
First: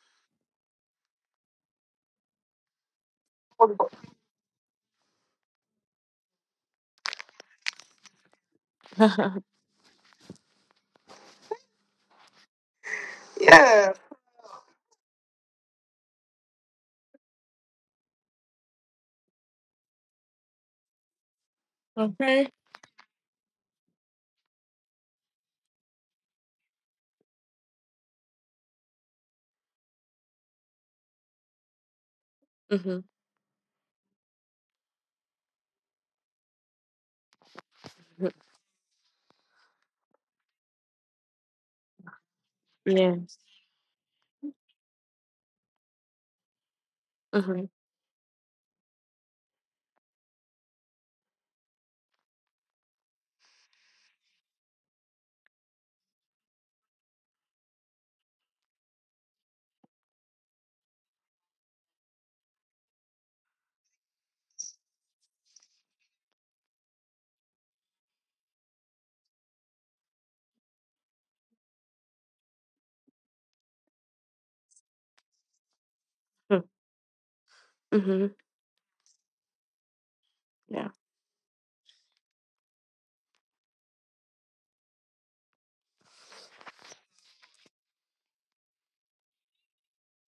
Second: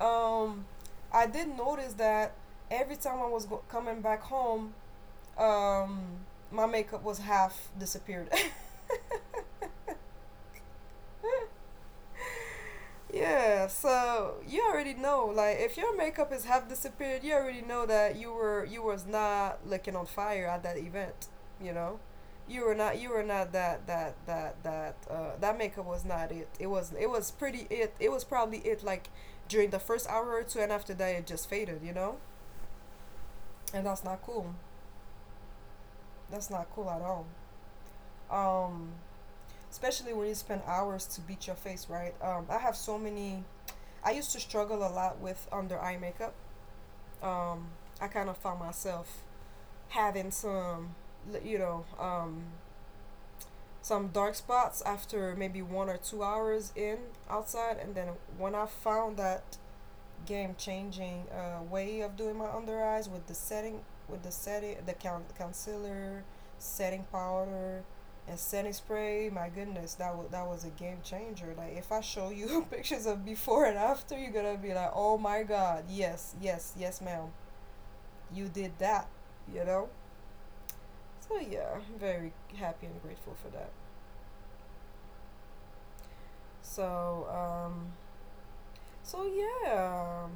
[SPEAKER 1] um, I did notice that every time I was coming back home, um, my makeup was half disappeared.
[SPEAKER 2] <laughs>
[SPEAKER 1] <laughs> <laughs> Yeah,
[SPEAKER 2] Yeah.
[SPEAKER 1] so you already know, like if your makeup is half disappeared, you already know that you was not looking on fire at that event, you know?
[SPEAKER 2] Okay.
[SPEAKER 1] You were not that makeup was not it. It was pretty, it was probably it like during the first hour or two, and after that it just faded, you know?
[SPEAKER 2] Mhm.
[SPEAKER 1] And that's not cool. That's not cool at all.
[SPEAKER 2] mhm,
[SPEAKER 1] Um Especially when you spend hours to beat your face, right? I have so
[SPEAKER 2] Yes.
[SPEAKER 1] many I used to struggle a lot with under eye makeup. Um,
[SPEAKER 2] Mhm.
[SPEAKER 1] I kind of found myself having some, you know, um, some dark spots after maybe 1 or 2 hours in outside. And then when I found that game changing way of doing my under eyes with the setting, with the setting, the concealer, setting powder, and setting spray, my goodness, that was a game changer. Like, if I show you <laughs> pictures of before and after, you're gonna be like, oh my God, yes,
[SPEAKER 2] mm,
[SPEAKER 1] yes, yes, ma'am,
[SPEAKER 2] Mhm.
[SPEAKER 1] you did that, you know?
[SPEAKER 2] Yeah.
[SPEAKER 1] So yeah, I'm very happy and grateful for that. So um so yeah um,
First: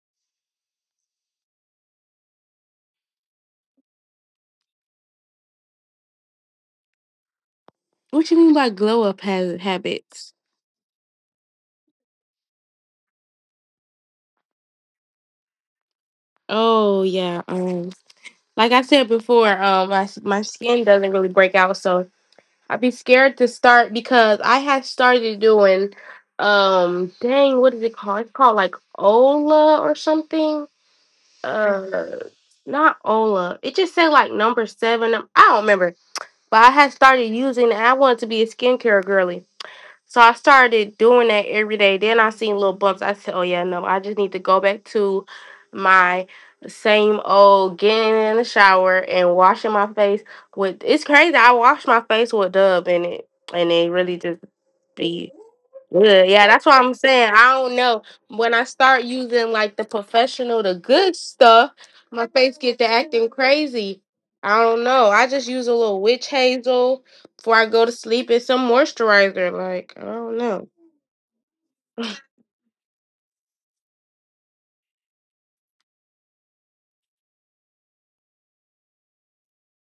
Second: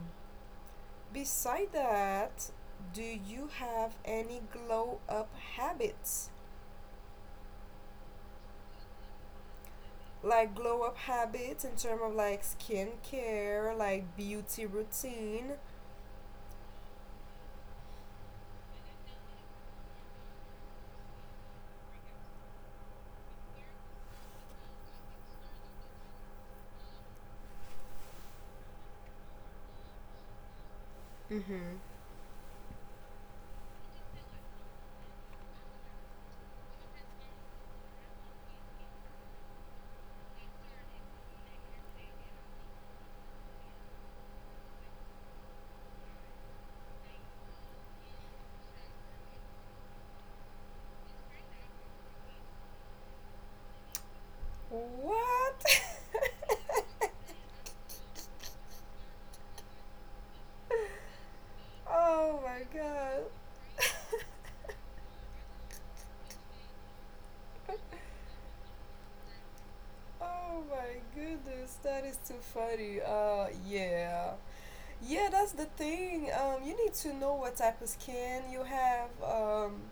[SPEAKER 1] beside that, do you have any glow up habits?
[SPEAKER 2] What you mean by glow up habits?
[SPEAKER 1] Like glow up habits in terms of like skincare, like beauty routine.
[SPEAKER 2] Oh yeah. Like I said before, my my skin doesn't really break out, so I'd be scared to start because I had started doing, dang, what is it called? It's called like Ola or something.
[SPEAKER 1] Mm-hmm.
[SPEAKER 2] Uh, not Ola. It just said like number 7. I don't remember. But I had started using it. I wanted to be a skincare girly. So I started doing that every day. Then I seen little bumps. I said, oh, yeah, no, I just need to go back to my same old getting in the shower and washing my face with. It's crazy. I wash my face with Dove in it. And it really just be
[SPEAKER 1] What?
[SPEAKER 2] good. Yeah, that's what I'm saying.
[SPEAKER 1] <laughs>
[SPEAKER 2] I don't know. When I start using like the professional, the good stuff, my
[SPEAKER 1] Oh
[SPEAKER 2] face
[SPEAKER 1] my
[SPEAKER 2] get to
[SPEAKER 1] God.
[SPEAKER 2] acting crazy. I don't know. I just use a little witch hazel before I go to
[SPEAKER 1] <laughs>
[SPEAKER 2] sleep and some moisturizer. Like, I don't
[SPEAKER 1] Oh
[SPEAKER 2] know.
[SPEAKER 1] my goodness, that is too funny. Yeah. Yeah, that's the thing. You need to know what type of skin you have,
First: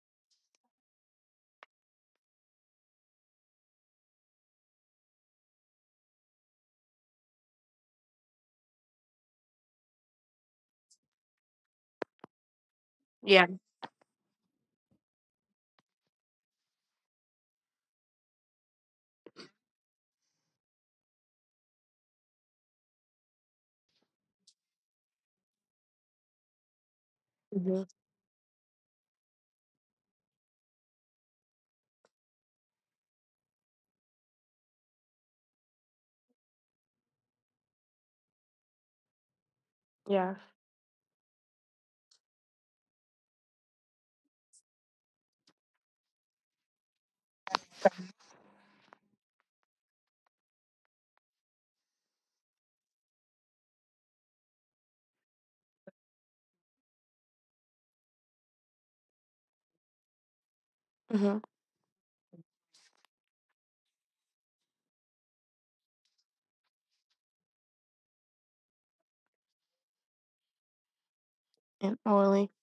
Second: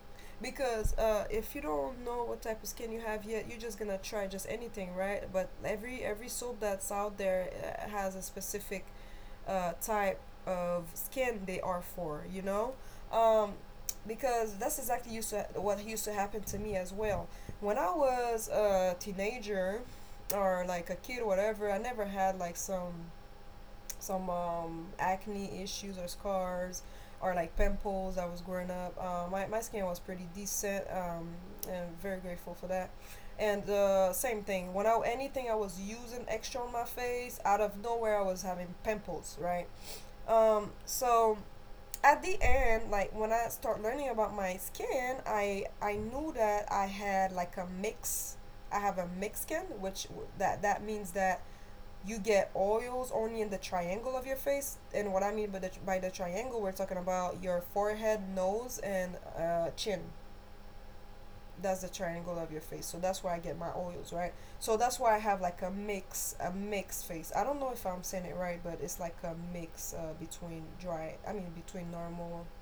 [SPEAKER 1] because if you don't know what type of skin you have yet, you're just gonna try just anything, right? But every soap that's out there has a specific type of skin they are for, you know? Um,
[SPEAKER 2] Yeah.
[SPEAKER 1] because that's exactly used to what used to happen to me as well. When I was a teenager or like a kid or whatever, I never had like some acne issues or scars or like
[SPEAKER 2] hmm
[SPEAKER 1] pimples I was growing up. My, my skin was pretty decent, and very grateful for that. And same thing, when I, anything I was using extra on my face, out of nowhere I was having pimples, right?
[SPEAKER 2] Yeah.
[SPEAKER 1] So at the end, like when I start learning about my skin, I knew that I had like a mix. I have a mixed skin, which that means that you get oils only in the triangle of your face. And what I mean by the triangle, we're talking about your forehead, nose, and chin.
[SPEAKER 2] hmm
[SPEAKER 1] That's the triangle of your face. So that's where I get my oils, right? So that's why I have like a mix, a mixed face. I don't know if I'm saying it right, but it's like a mix between dry, I mean, between
[SPEAKER 2] And
[SPEAKER 1] normal.
[SPEAKER 2] oily.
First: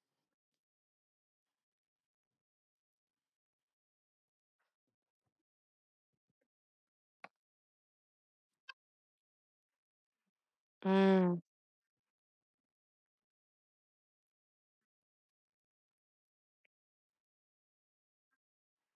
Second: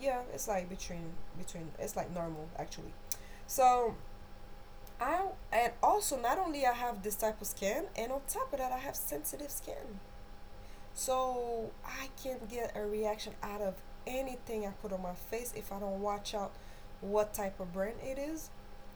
[SPEAKER 1] Yeah, it's like between, between, it's like normal actually. So I, and also not only I have this type of skin, and on top of that, I have sensitive skin,
[SPEAKER 2] Mm.
[SPEAKER 1] so I can get a reaction out of anything I put on my face if I don't watch out what type of brand it is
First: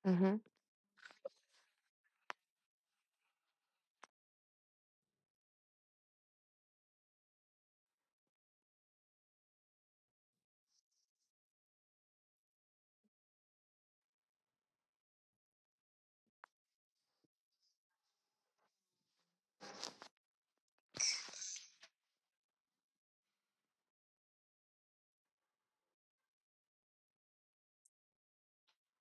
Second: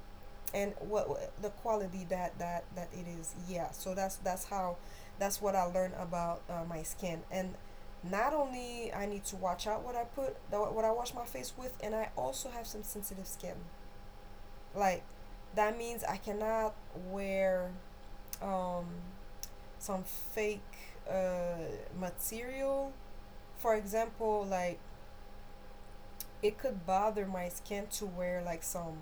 [SPEAKER 2] hmm
[SPEAKER 1] and the quality that that it is. Yeah. So that's how, that's what I learned about my skin. And not only I need to watch out what I put, what I wash my face with, and I also have some sensitive skin. Like, that means I cannot wear um, some fake uh, material, for example. Like, it could bother my skin to wear like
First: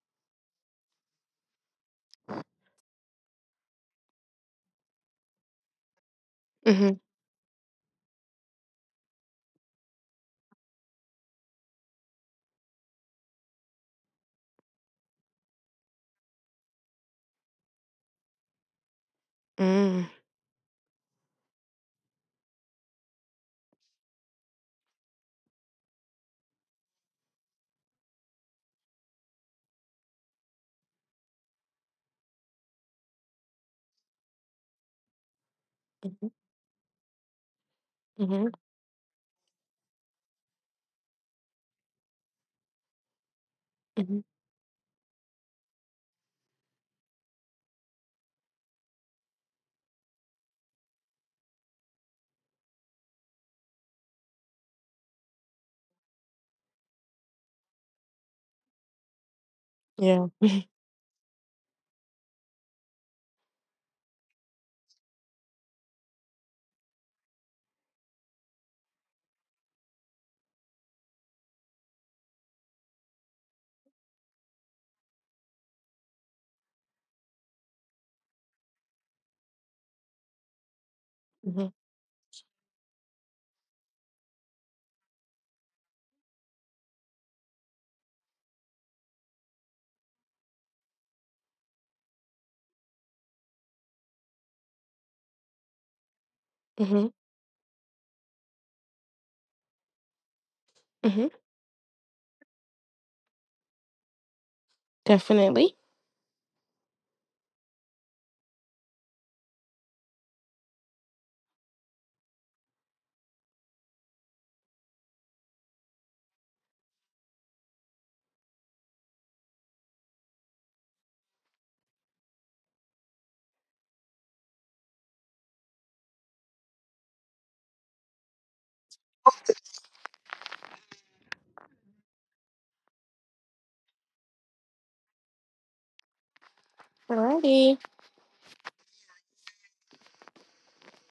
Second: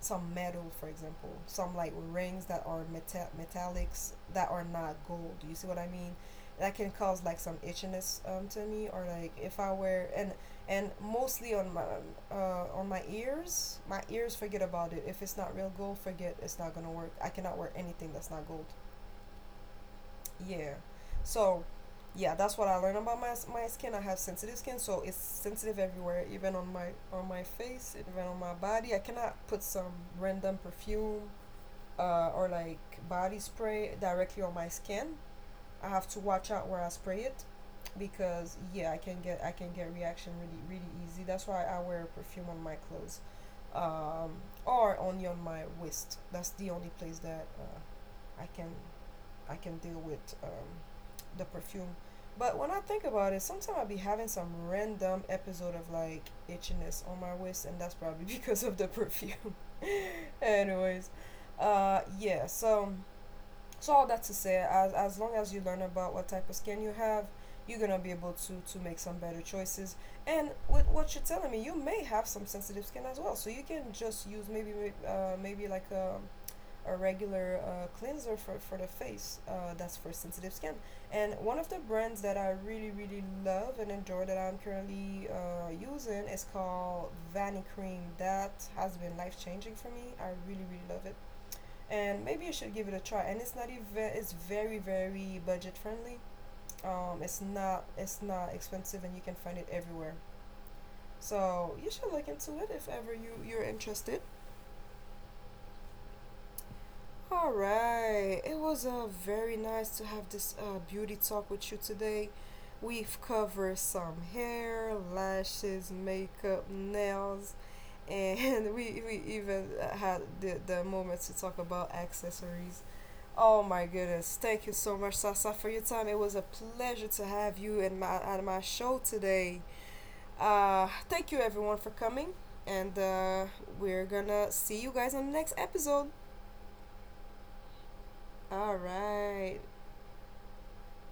[SPEAKER 1] some metal, for example, some like rings that are metallics that are not gold. You see what I mean? That can
[SPEAKER 2] hmm
[SPEAKER 1] cause like some itchiness, to me, or like if I wear, and mostly on my ears. My ears, forget about it. If it's not real gold, forget, it's not gonna work. I cannot wear anything that's not gold.
[SPEAKER 2] Mm.
[SPEAKER 1] Yeah, so yeah, that's what I learned about my, my skin. I have sensitive skin, so it's sensitive everywhere, even on my face, even on my body. I cannot put some random perfume or like body spray directly on my skin. I have to watch out where I spray it,
[SPEAKER 2] hmm
[SPEAKER 1] because yeah, I can get reaction really really easy. That's why I wear perfume on my clothes,
[SPEAKER 2] hmm
[SPEAKER 1] um, or only on my waist. That's the only place that I can, I can deal with, the perfume. But when I think about it, sometimes I'll be having some random episode of like itchiness on my waist, and that's probably <laughs> because of the perfume.
[SPEAKER 2] Yeah.
[SPEAKER 1] <laughs> Anyways, yeah, so, so all that to say, as long as you learn about what type of skin you have, you're gonna be able to make some better choices. And with what you're telling me, you may have some sensitive skin as well, so you can just use maybe maybe like a regular cleanser for the face that's for sensitive skin. And one
[SPEAKER 2] hmm
[SPEAKER 1] of the brands that I really really love and enjoy that I'm currently using is called Vani Cream. That has been life changing for me. I really really love it, and maybe you should give it a try. And it's not even, it's very very budget friendly.
[SPEAKER 2] hmm
[SPEAKER 1] It's not, it's not expensive, and you can find it everywhere.
[SPEAKER 2] hmm
[SPEAKER 1] So you should look into it if ever you you're interested.
[SPEAKER 2] Definitely.
[SPEAKER 1] All right, it was very nice to have this beauty talk with you today. We've covered some hair, lashes, makeup, nails, and <laughs> we even had the moment to talk about accessories. Oh my goodness. Thank you so much, Sasa, for your time. It was a pleasure to have you in my, at my show today. Thank you, everyone, for coming. And we're gonna see you guys on the next episode.
[SPEAKER 2] Alrighty.
[SPEAKER 1] All right.